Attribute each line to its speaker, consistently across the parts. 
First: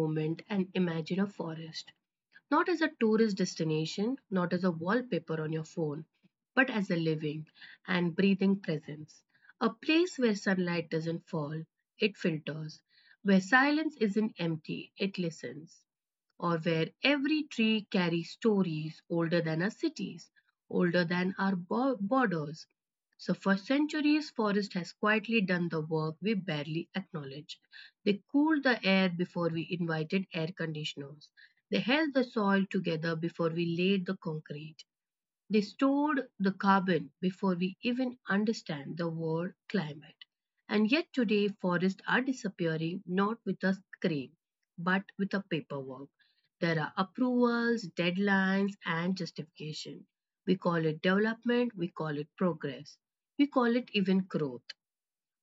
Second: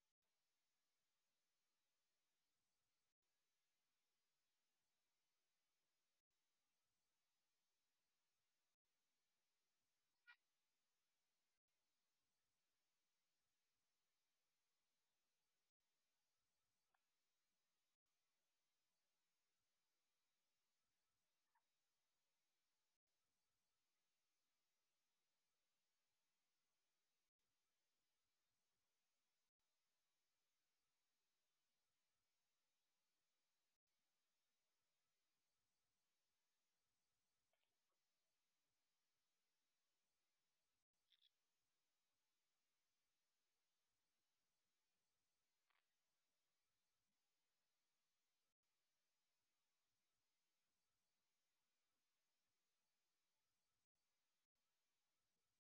Speaker 1: moment and imagine a forest, not as a tourist destination, not as a wallpaper on your phone, but as a living and breathing presence. A place where sunlight doesn't fall, it filters, where silence isn't empty, it listens, or where every tree carries stories older than our cities, older than our borders. So, for centuries, forest has quietly done the work we barely acknowledge. They cooled the air before we invited air conditioners. They held the soil together before we laid the concrete. They stored the carbon before we even understand the word climate. And yet today forests are disappearing, not with a scream, but with a paperwork. There are approvals, deadlines, and justification. We call it development, we call it progress, we call it even growth.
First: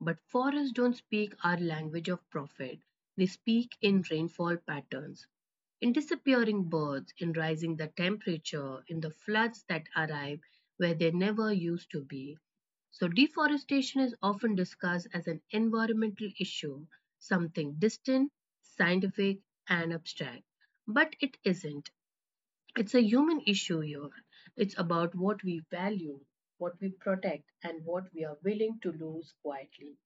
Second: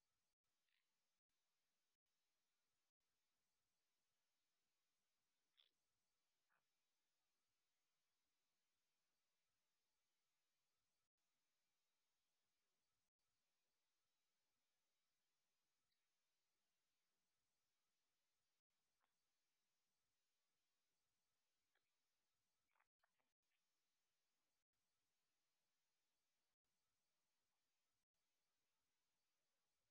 Speaker 1: But forests don't speak our language of profit, they speak in rainfall patterns, in disappearing birds, in rising the temperature, in the floods that arrive where they never used to be. So, deforestation is often discussed as an environmental issue, something distant, scientific, and abstract. But it isn't. It's a human issue here. It's about what we value, what we protect, and what we are willing to lose quietly.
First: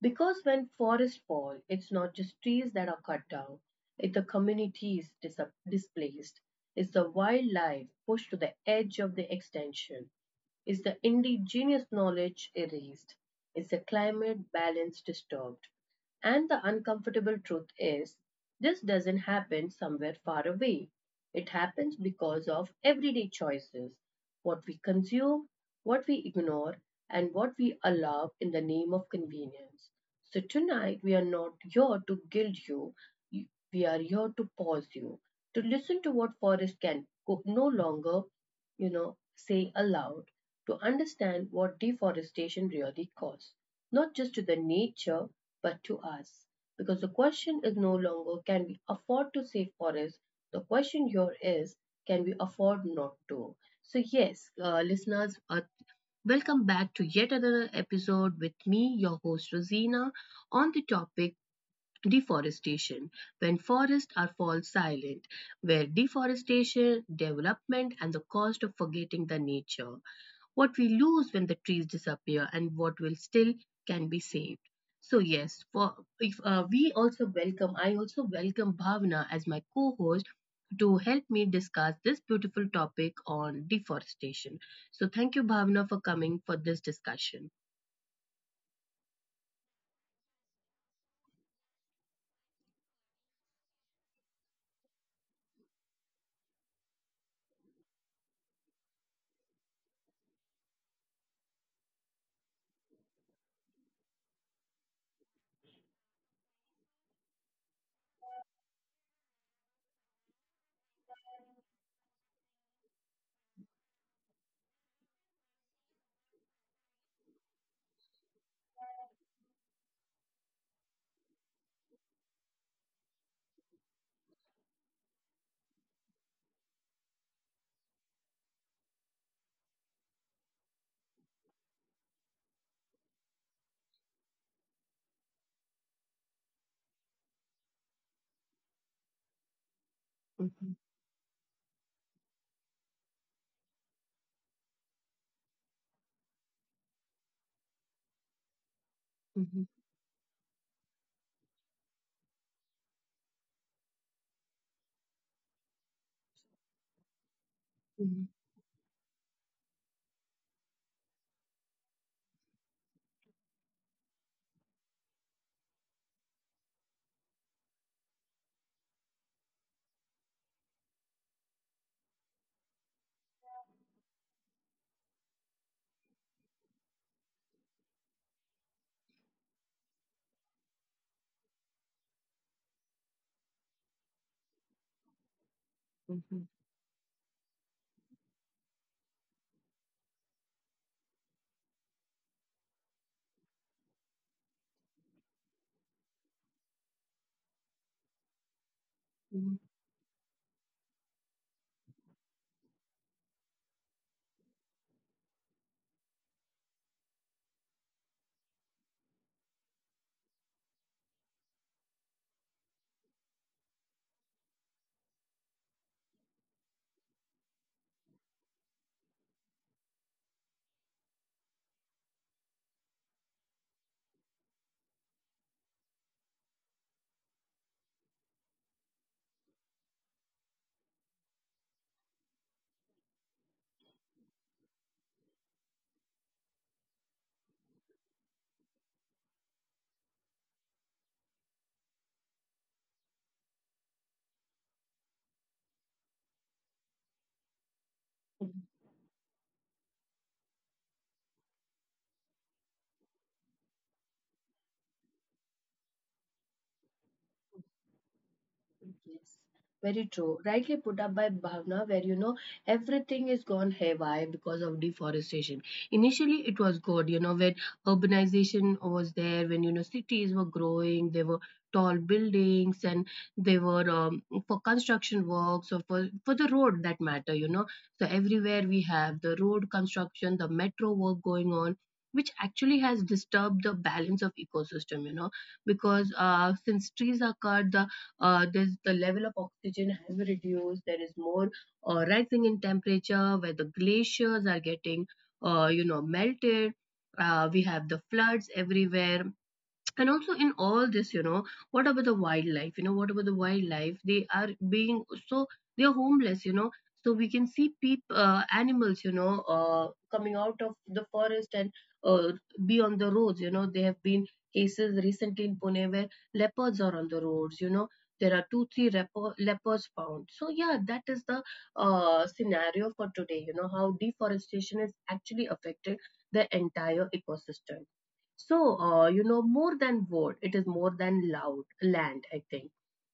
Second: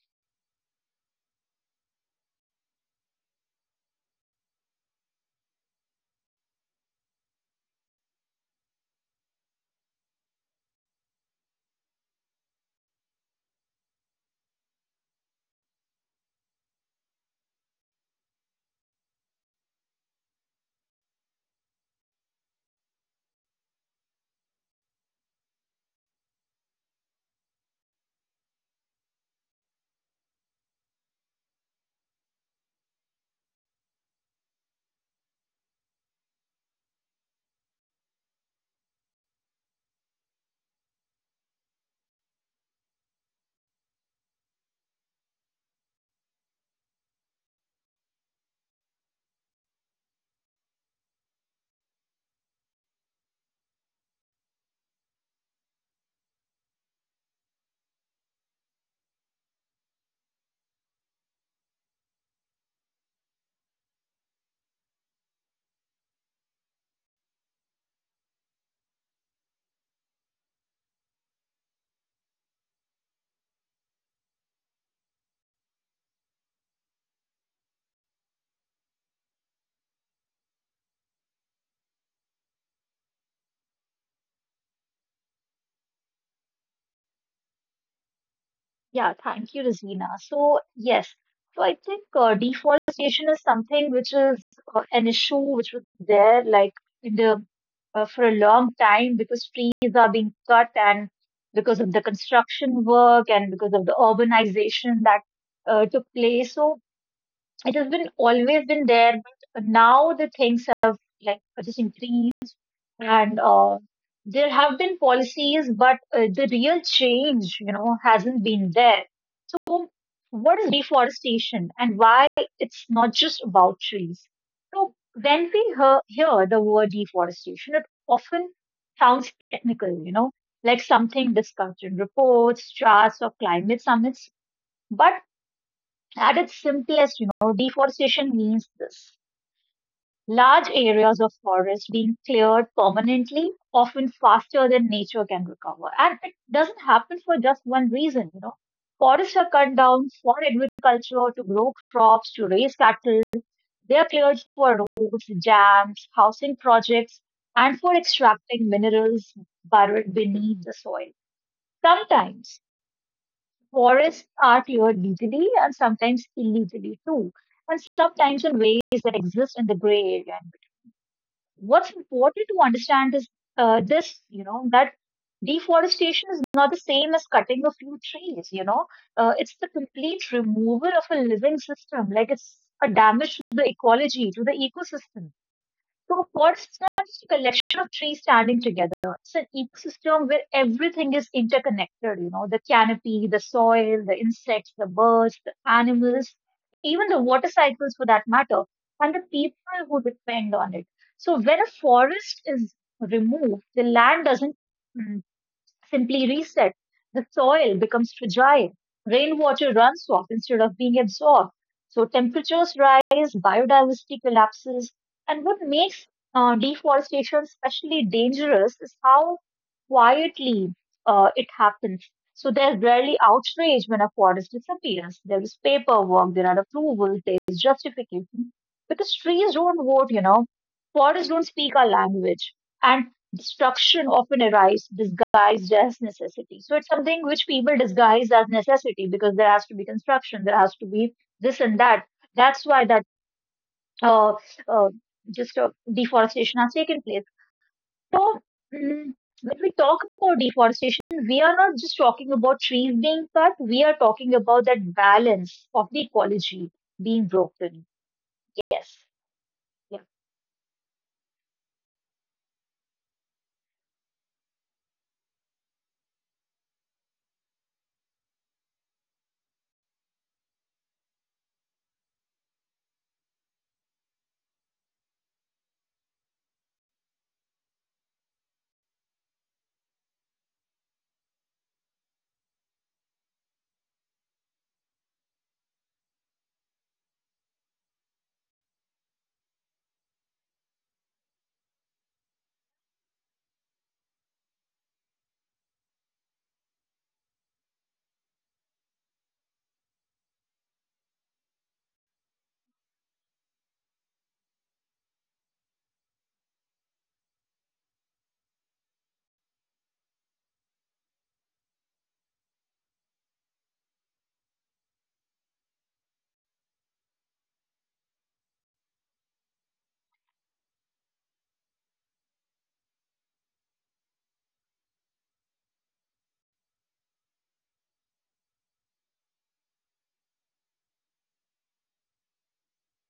Speaker 1: Because when forests fall, it's not just trees that are cut down, it's the communities displaced, it's the wildlife pushed to the edge of the extinction. Is the indigenous knowledge erased? Is the climate balance disturbed? And the uncomfortable truth is, this doesn't happen somewhere far away. It happens because of everyday choices: what we consume, what we ignore, and what we allow in the name of convenience. So, tonight we are not here to guilt you, we are here to pause you, to listen to what forest can no longer say aloud, to understand what deforestation really caused, not just to the nature, but to us. Because the question is no longer, can we afford to save forests? The question here is, can we afford not to? So, yes, listeners, welcome back to yet another episode with me, your host Rosina, on the topic deforestation, when forests are fall silent, where deforestation, development, and the cost of forgetting the nature, what we lose when the trees disappear and what will still can be saved. So yes, for, if we also welcome, I also welcome Bhavna as my co-host to help me discuss this beautiful topic on deforestation. So thank you, Bhavna, for coming for this discussion.
Speaker 2: Yeah, thank you, Rosina. So I think deforestation is something which is an issue which was there like in the for a long time because trees are being cut and because of the construction work and because of the urbanization that took place. So it has been always been there, but now the things have like just increased and there have been policies, but the real change, you know, hasn't been there. So, what is deforestation and why it's not just about trees? So, when we hear the word deforestation, it often sounds technical, you know, like something discussed in reports, charts, or climate summits. But at its simplest, you know, deforestation means this: large
Speaker 1: Mhm.
Speaker 2: areas of forest being cleared permanently, often faster than nature can recover. And it doesn't happen for just one reason, you know. Forests are
Speaker 1: Mhm.
Speaker 2: cut down for agriculture, to grow crops, to raise cattle. They are cleared for roads, dams, housing projects, and for
Speaker 1: Mhm.
Speaker 2: extracting minerals buried beneath the soil. Sometimes forests are cleared legally and sometimes illegally too, and sometimes in ways that exist in the gray area. What's important to understand is this, you know, that deforestation is not the same as cutting a few trees, you know. It's the complete removal of a living system, like it's a damage to the ecology, to the ecosystem. So a
Speaker 1: Mhm.
Speaker 2: forest is not just a collection of trees standing together. It's an ecosystem where everything is interconnected, you know, the canopy, the soil, the insects, the birds, the animals, even the water cycles for that matter, and the
Speaker 1: Mhm.
Speaker 2: people who depend on it. So when a forest is removed, the land doesn't simply reset. The soil becomes fragile. Rainwater runs off instead of being absorbed. So temperatures rise, biodiversity collapses. And what makes deforestation especially dangerous is how quietly it happens. So there's rarely outrage when a forest disappears. There is paperwork, there are approvals, there is justification. Because trees don't vote, you know. Forests don't speak our language. And destruction often arises disguised as necessity. So it's something which people disguise as necessity because there has to be construction, there has to be this and that. That's why that uh, uh, just deforestation has taken place. So
Speaker 1: Mhm.
Speaker 2: mm, when we talk about deforestation, we are not just talking about trees being cut. We are talking about that balance of the ecology being broken. Yes.
Speaker 1: Yes, very true. Rightly put up by Bhavna, where you know everything is gone haywire because of deforestation. Initially, it was good, you know, when urbanization was there, when you know cities were growing, there were tall buildings, and they were for construction works or for the road that matter, you know. So everywhere we have the road construction, the metro work going on. Which actually has disturbed the balance of ecosystem, you know, because since trees are cut, the does the level of oxygen has reduced, there is more rising in temperature, where the glaciers are getting you know, melted. We have the floods everywhere, and also in all this, you know, what about the wildlife, you know, what about the wildlife, they are being, so they are homeless, you know. So we can see peep animals, you know, coming out of the forest and uh, be on the roads, you know, there have been cases recently in Pune where leopards are on the roads, you know, there are two three leopards found. So yeah, that is the scenario for today, you know, how deforestation is actually affected the entire ecosystem. So, you know, more than wood, it is more than loud land, I think.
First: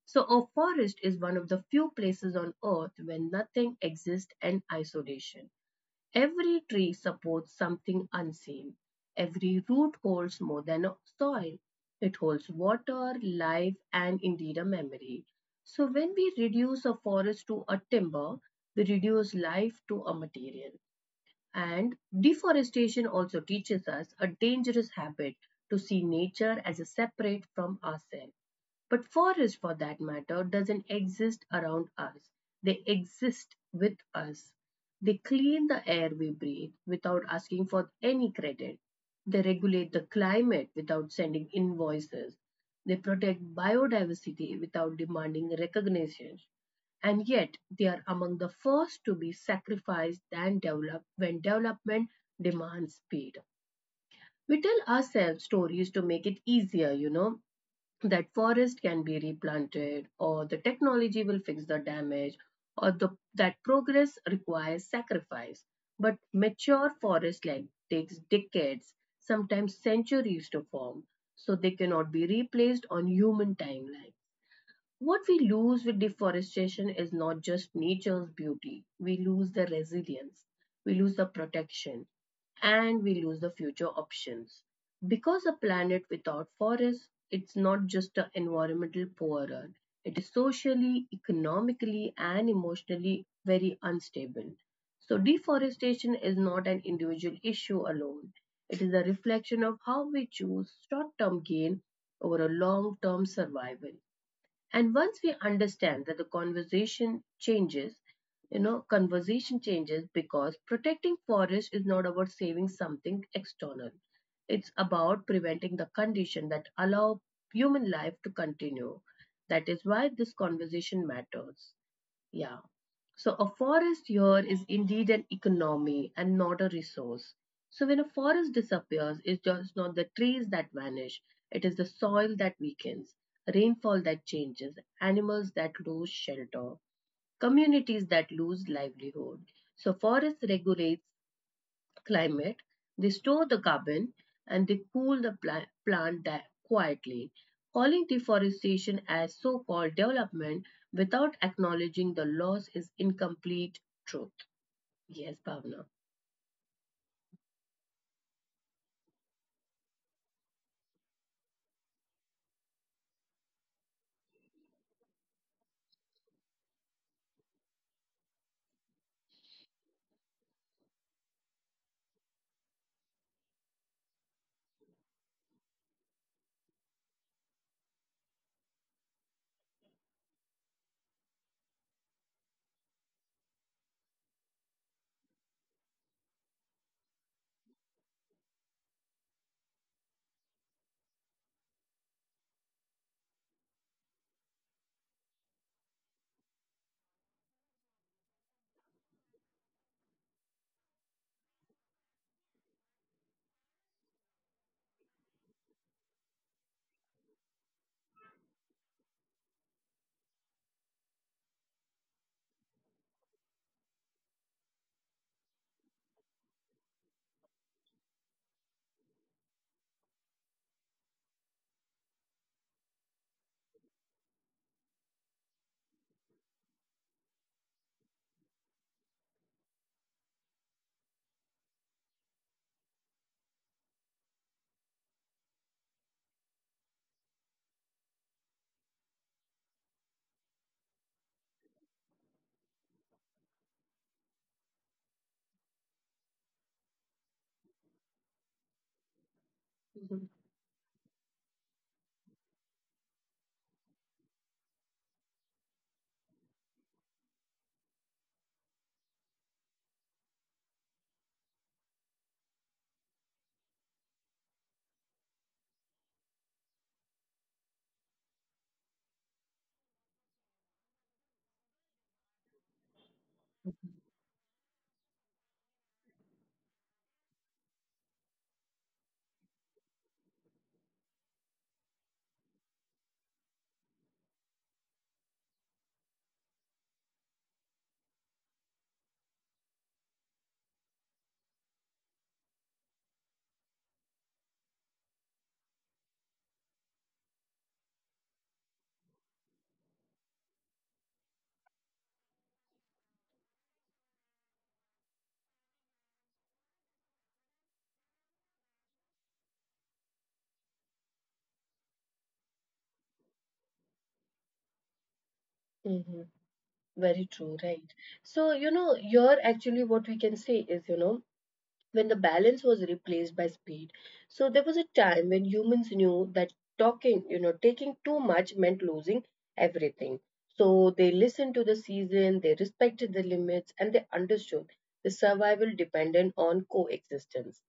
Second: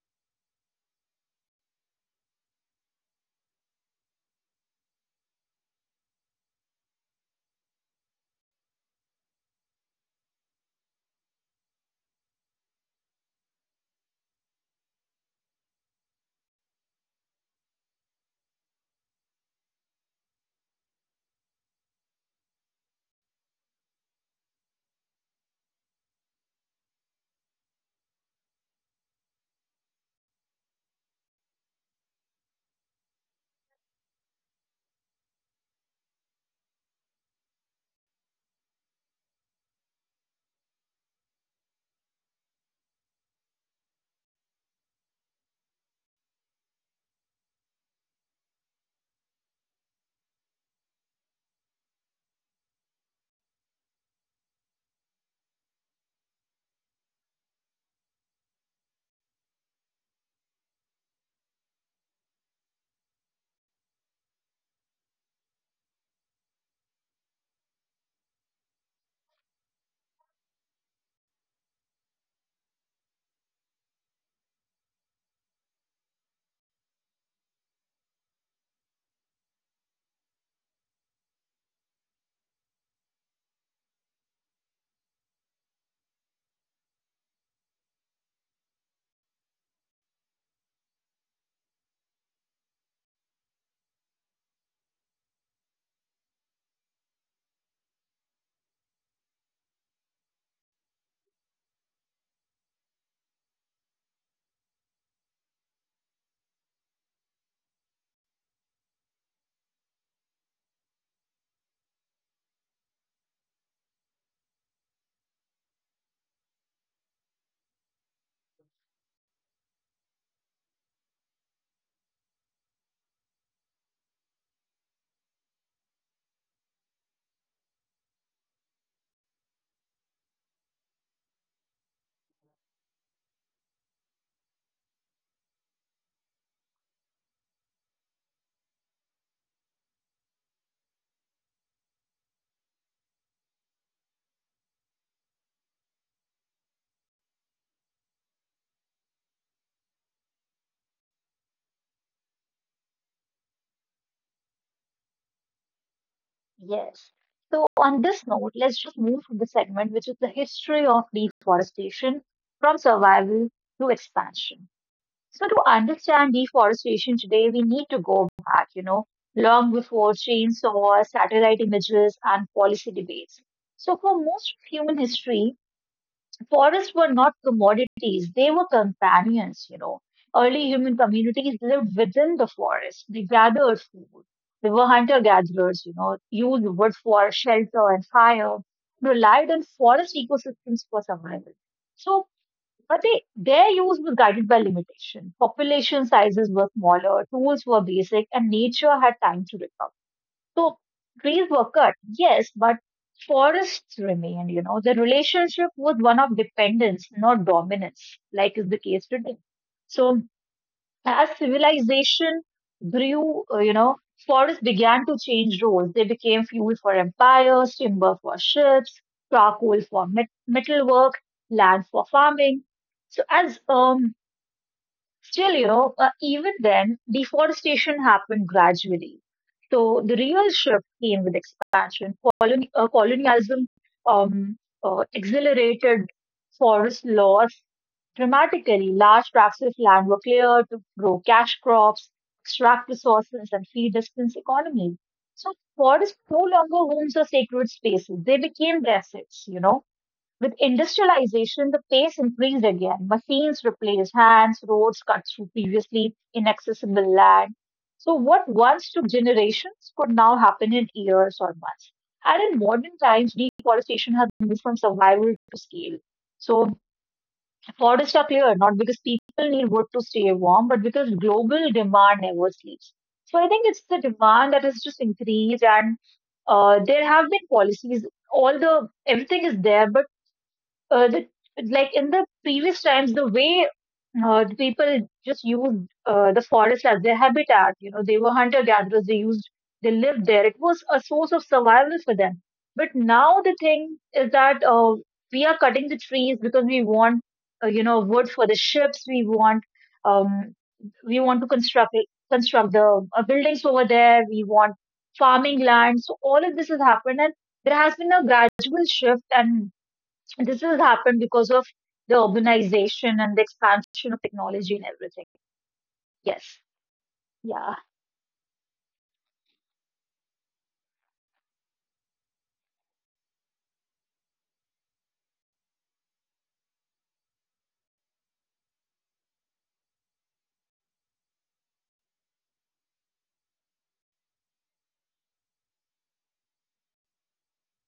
Speaker 1: So, a forest is one of the few places on earth when nothing exists in isolation. Every tree supports something unseen. Every root holds more than a soil. It holds water, life, and indeed a memory. So, when we reduce a forest to a timber, we reduce life to a material. And deforestation also teaches us a dangerous habit, to see nature as a separate from ourselves. But forests, for that matter, doesn't exist around us. They exist with us. They clean the air we breathe without asking for any credit. They regulate the climate without sending invoices. They protect biodiversity without demanding recognition. And yet, they are among the first to be sacrificed than developed when development demands speed. We tell ourselves stories to make it easier, you know, that forest can be replanted, or the technology will fix the damage, or the, that progress requires sacrifice. But mature forest land takes decades, sometimes centuries to form, so they cannot be replaced on human timelines. What we lose with deforestation is not just nature's beauty, we lose the resilience, we lose the protection, and we lose the future options. Because a planet without forests, it's not just an environmental poorer, it is socially, economically, and emotionally very unstable. So, deforestation is not an individual issue alone. It is a reflection of how we choose short term gain over a long term survival. And once we understand that, the conversation changes, you know, conversation changes, because protecting forest is not about saving something external. It's about preventing the condition that allow human life to continue. That is why this conversation matters. Yeah. So a forest here is indeed an economy and not a resource. So when a forest disappears, it's just not the trees that vanish, it is the soil that weakens, rainfall that changes, animals that lose shelter, communities that lose livelihood. So forest regulates climate, they store the carbon, and they cool the plant quietly. Calling deforestation as so called development without acknowledging the loss is incomplete truth. Yes, Bhavna.
Speaker 2: Yes. So on this note, let's just move to the segment, which is the history of deforestation from survival to expansion. So to understand deforestation today, we need to go back, you know, long before chainsaws, satellite images, and policy debates. So for most of human history, forests were not commodities, they were companions, you know. Early human communities lived within the forest. They gathered food. They were hunter gatherers, you know, used wood for shelter and fire, relied on forest ecosystems for survival. So, but they, their use was guided by limitation. Population sizes were smaller, tools were basic, and nature had time to recover. So trees were cut, yes, but forests remained, you know. The relationship was one of dependence, not dominance, like is the case today. So as civilization grew, you know, forests began to change roles. They became fuel for empires, timber for ships, charcoal for metalwork, land for farming. So as Still, you know, even then, deforestation happened gradually. So the real shift came with expansion. Colonialism um, accelerated forest loss dramatically. Large tracts of land were cleared to grow cash crops, extract resources, and feed distance economies. So forests no longer homes or sacred spaces. They became deserts, you know.
Speaker 1: Mhm.
Speaker 2: With industrialization, the pace increased again. Machines replaced hands, roads cut through previously inaccessible land. So, what once took generations could now happen in years or months. And in modern times, deforestation has moved from survival to scale. So, forests are cleared not because people need wood to stay warm, but because global demand never sleeps. So, I think it's the demand that has just increased, and there have been policies. All the everything is there, but uh, the, like in the previous times, the way the people just used the forest as their habitat, you know, they were hunter gatherers, they used, they lived there. It was a source of survival for them. But now the thing is that we are cutting the trees because we want, you know, wood for the ships. Um, we want to construct the buildings over there. We want farming land. So all of this has happened, and there has been a gradual shift and this has happened because of the urbanization and the expansion of technology and everything.
Speaker 1: Mhm.
Speaker 2: Yes.
Speaker 1: Very true,
Speaker 2: Yeah.
Speaker 1: right? So, you know, here actually what we can say is, you know, when the balance was replaced by speed. So there was a time when humans knew that talking, you know, taking too much meant losing everything. So they listened to the season, they respected the limits, and they understood the survival depended on coexistence.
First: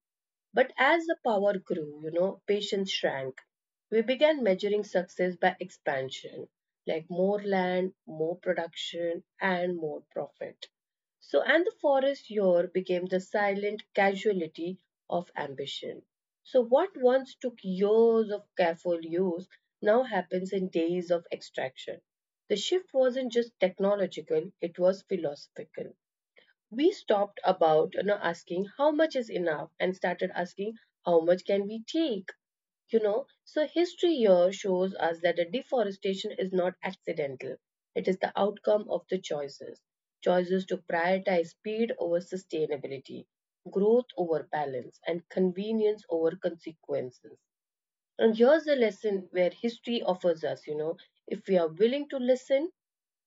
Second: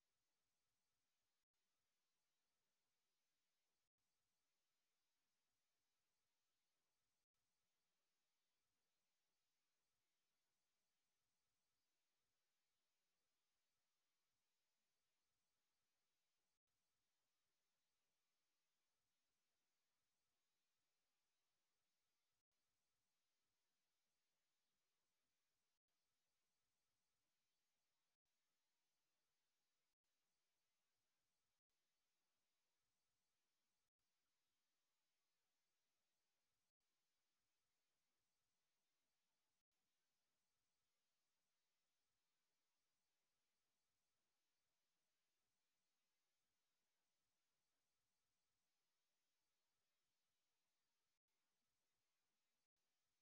Speaker 1: But as the power grew, you know, patience shrank. We began measuring success by expansion, like more land, more production, and more profit. So, and the forest here became the silent casualty of ambition. So, what once took years of careful use now happens in days of extraction. The shift wasn't just technological, it was philosophical. We stopped about, you know, asking how much is enough and started asking how much can we take, you know. So history here shows us that the deforestation is not accidental, it is the outcome of the choices, choices to prioritize speed over sustainability, growth over balance, and convenience over consequences. And here's a lesson where history offers us, you know, if we are willing to listen.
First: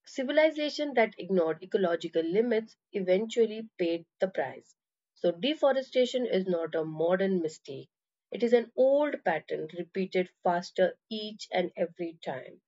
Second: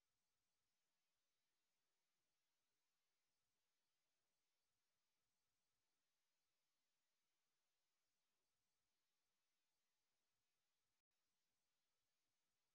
Speaker 1: Civilization that ignored ecological limits eventually paid the price. So, deforestation is not a modern mistake. It is an old pattern repeated faster each and every time.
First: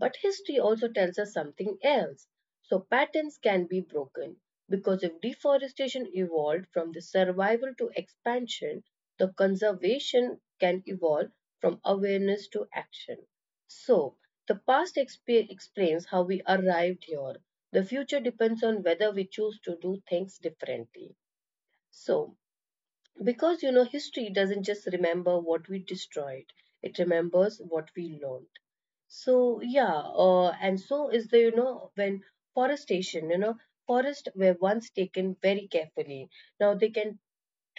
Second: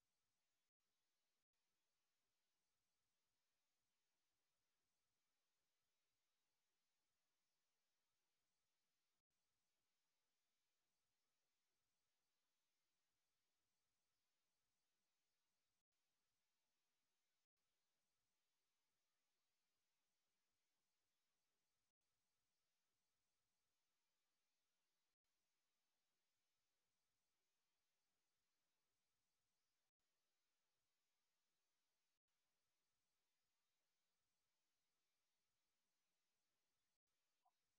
Speaker 1: But history also tells us something else. So, patterns can be broken, because if deforestation evolved from the survival to expansion, the conservation can evolve from awareness to action. So, the past explains how we arrived here. The future depends on whether we choose to do things differently. So, because you know, history doesn't just remember what we destroyed, it remembers what we learned. So, yeah, and so is the, you know, when forestation, you know, forests were once taken very carefully. Now they can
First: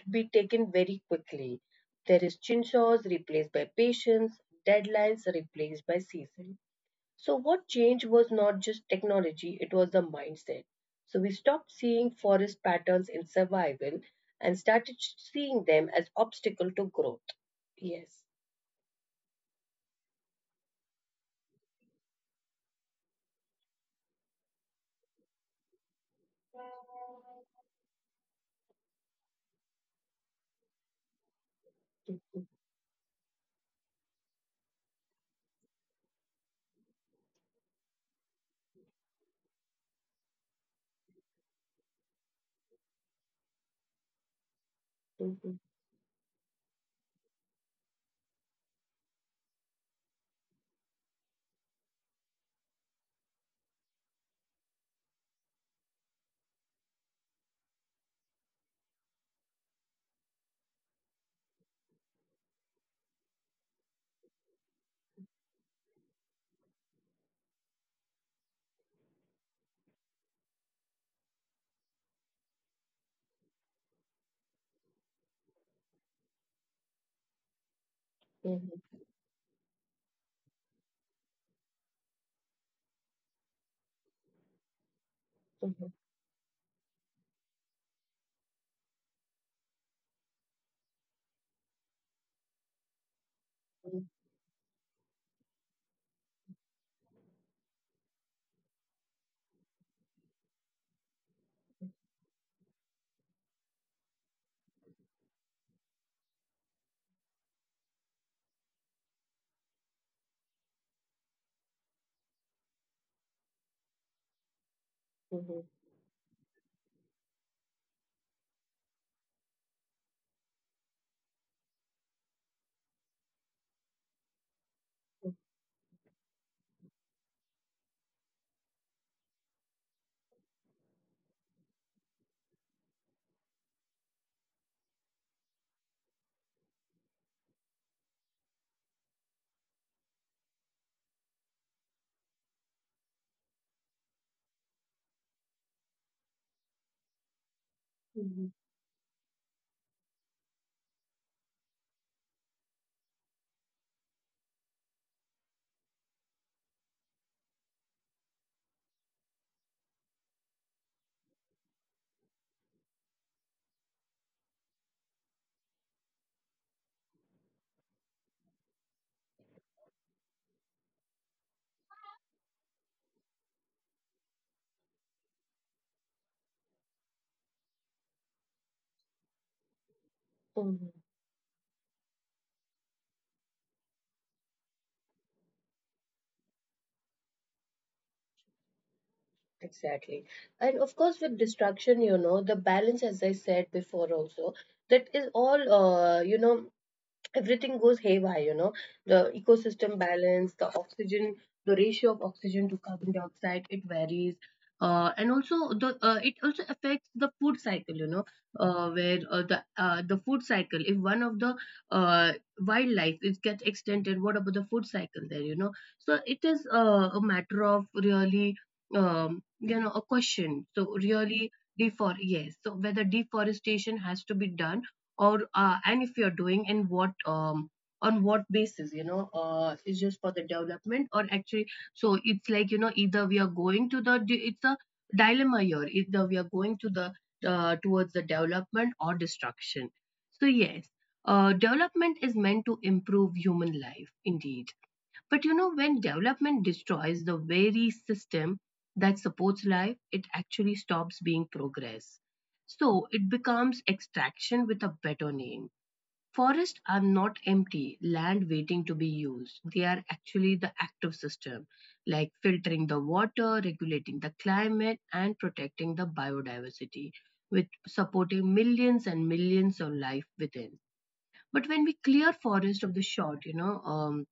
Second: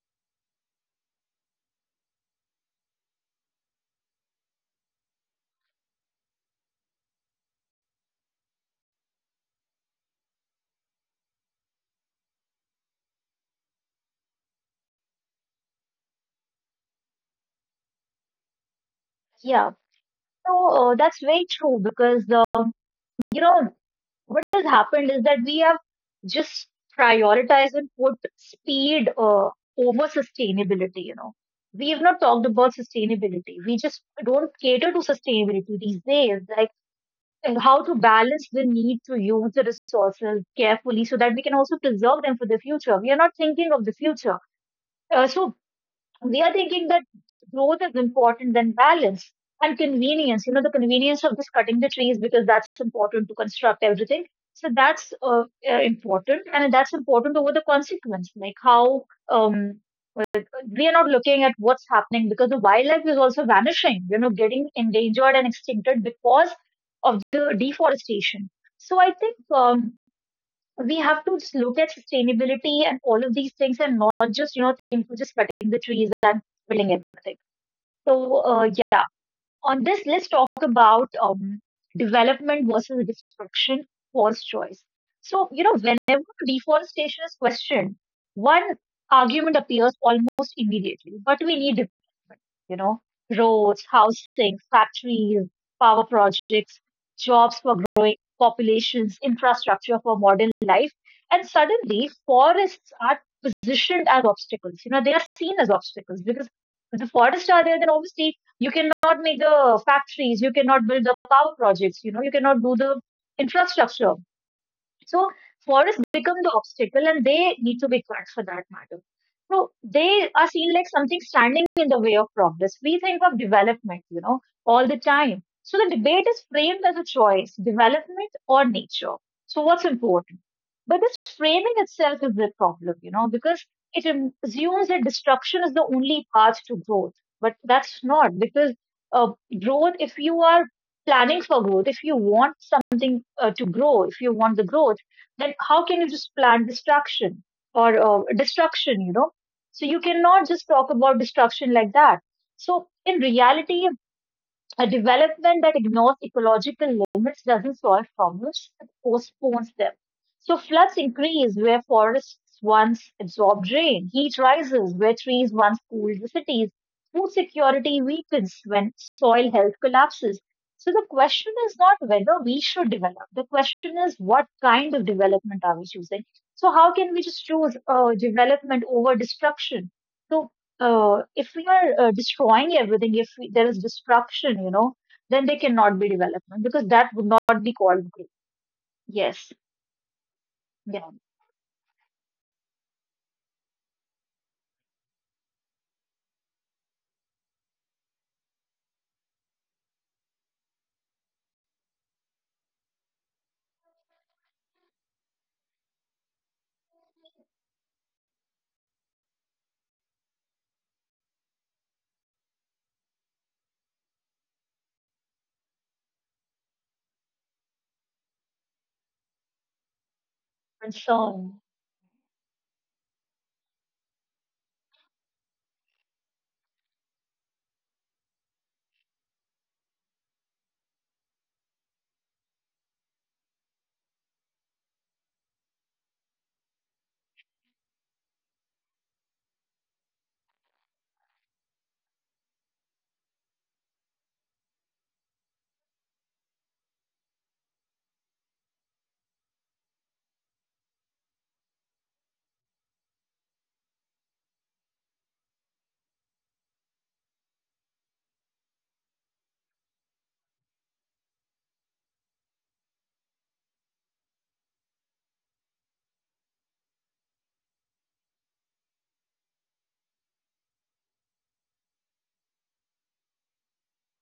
Speaker 1: be taken very quickly. There is chinsaws replaced by patience, deadlines replaced by season. So, what changed was not just technology, it was the mindset. So, we stopped seeing forest patterns in survival and started seeing them as obstacle to growth. Yes.
Speaker 2: Yeah. So that's very true because, um, you know, what has happened is that we have just prioritized and put speed over sustainability, you know. We have not
Speaker 1: Mhm.
Speaker 2: talked about sustainability. We just don't cater to sustainability these days. Like, and how to balance the need to use the resources carefully so that we can also preserve them for the future. We are not thinking of the future. So
Speaker 1: Mhm.
Speaker 2: we are thinking that growth is important than balance and convenience. You know, the convenience of just cutting the trees because that's important to construct everything. So that's important, and that's important over the consequence. Like how um, we are not looking at what's happening because the wildlife is also vanishing. You know, getting endangered and extincted because of the deforestation. So I think. We have to just look at sustainability and all of these things and not just, you know, think we just cutting the trees and building everything. So,
Speaker 1: Mhm.
Speaker 2: yeah. On this, let's talk about development versus destruction, false choice. So, you know,
Speaker 1: Mhm.
Speaker 2: whenever deforestation is questioned, one argument appears almost immediately, but we need development, you know, roads,
Speaker 1: Mhm.
Speaker 2: housing, factories, power projects, jobs for growing populations, infrastructure for modern life. And suddenly, forests are positioned as obstacles. You know, they are seen as obstacles because if the forests are there, then obviously you cannot make the factories, you cannot build the power projects, you know, you cannot do the infrastructure. So
Speaker 1: Mhm.
Speaker 2: forests become the obstacle and they need to be cut for that matter. So they are seen like something standing in the way of progress. We think of development, you know, all the time. So the debate is framed as a choice, development or nature. So what's important? But this framing itself is the problem, you know, because it assumes that destruction is the only path to growth. But that's not because uh, growth, if you are planning for growth, if you want something to grow, if you want the growth, then how can you just plant destruction or
Speaker 1: Mhm.
Speaker 2: destruction, you know? So you cannot just talk about destruction like that. So in reality, a development that ignores ecological limits doesn't solve problems, it postpones them. So floods increase where forests once absorbed rain, heat rises where trees once cooled the cities, food security weakens when soil health collapses. So the question is not whether we should develop, the question is what kind of development are we choosing? So how can we just choose development over destruction? So
Speaker 1: Mhm.
Speaker 2: if we are destroying everything, if we, there is destruction, you know, then they cannot be development because that would not be called growth. Yes,
Speaker 1: Exactly. And of
Speaker 2: yeah,
Speaker 1: course, with destruction, you know, the balance, as I said before, also, that is all, you know, everything goes haywire, you know, the ecosystem balance, the oxygen, the ratio of oxygen to carbon dioxide, it varies. And also the it also affects the food cycle, you know, where the food cycle, if one of the uh, wildlife is gets extended, what about the food cycle there, you know? So it is a matter of really, you know, a question, so
Speaker 2: concern.
Speaker 1: really defor yes, so whether deforestation has to be done, or and if you're doing, and what, on what basis, you know, it's just for the development or actually. So it's like, you know, either we are going to the, it's a dilemma here, either we are going to the towards the development or destruction. So yes, development is meant to improve human life indeed, but you know, when development destroys the very system that supports life, it actually stops being progress. So it becomes extraction with a better name. Forests are not empty land waiting to be used. They are actually the active system, like filtering the water, regulating the climate, and protecting the biodiversity, with supporting millions and millions of life within. But when we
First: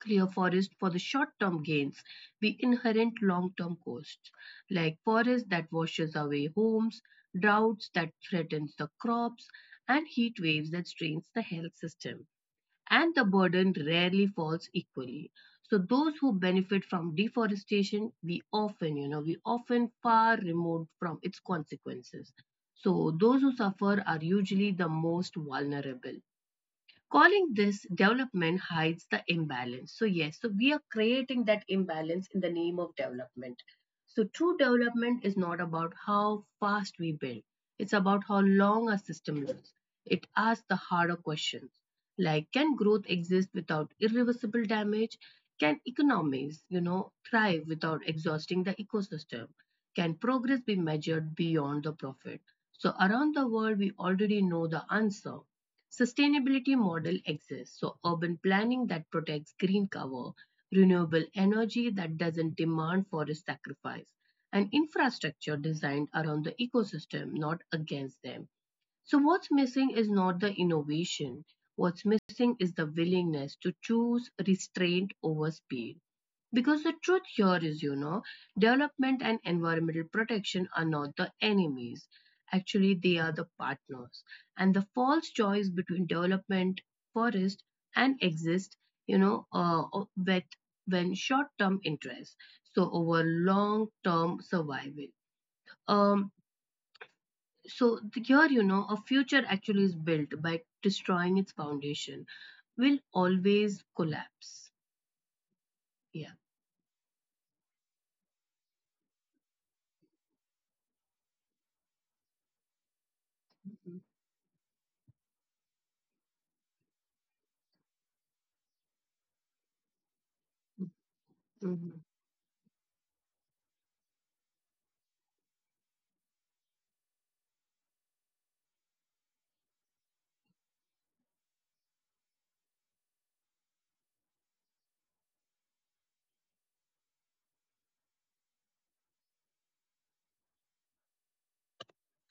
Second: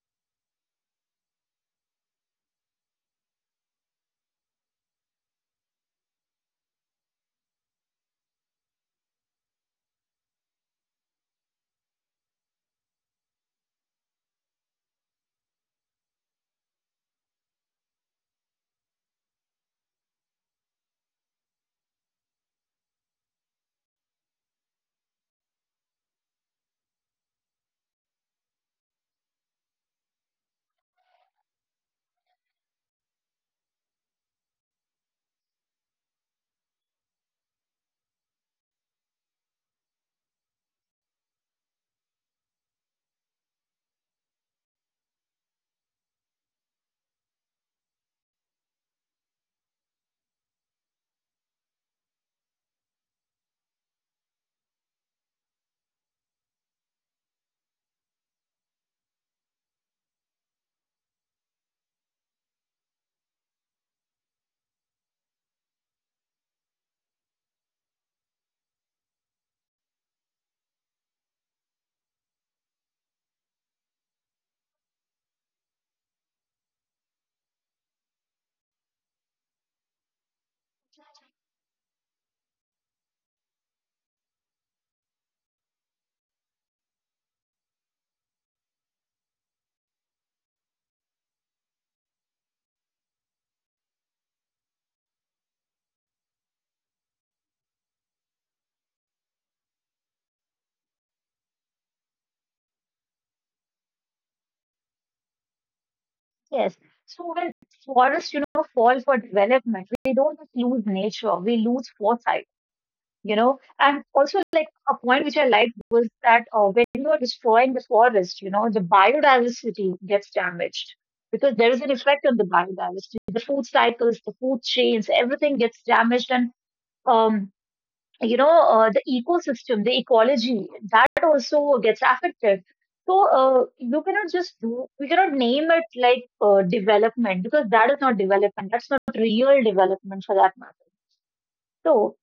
Speaker 1: clear forest for the short-term gains, we inherit long-term costs, like forest that washes away homes, droughts that threatens the crops, and heat waves that strains the health system. And the burden rarely falls equally. So those who benefit from deforestation, we often far removed from its consequences. So those who suffer are usually the most vulnerable. Calling this development hides the imbalance. So, yes, so we are creating that imbalance in the name of development. So, true development is not about how fast we build, it's about how long our system lives. It asks the harder questions, like, can growth exist without irreversible damage? Can economies, you know, thrive without exhausting the ecosystem? Can progress be measured beyond the profit? So, around the world, we already know the answer. Sustainability model exists, so urban planning that protects green cover, renewable energy that doesn't demand forest sacrifice, and infrastructure designed around the ecosystem, not against them. So, what's missing is not the innovation. What's missing is the willingness to choose restraint over speed. Because the truth here is, you know, development and environmental protection are not the enemies. Actually, they are the partners. And the false choice between development, forest, and exist, you know, with when short-term interests, so over long-term survival. Um so here, you know, a future actually is built by destroying its foundation, will always collapse, yeah.
Speaker 2: Yes. So when forests, you know, fall for development, we don't just lose nature, we lose foresight, you know.
Speaker 1: Mhm.
Speaker 2: And also, like a point which I liked was that when you are destroying the forest, you know, the biodiversity gets damaged because there is
Speaker 1: Mhm.
Speaker 2: an effect on the biodiversity. The food cycles, the food chains, everything gets damaged and um, you know, the ecosystem, the ecology, that also gets affected. So you cannot just do, we cannot name it like development because that is not development. That's not real development for that matter. So,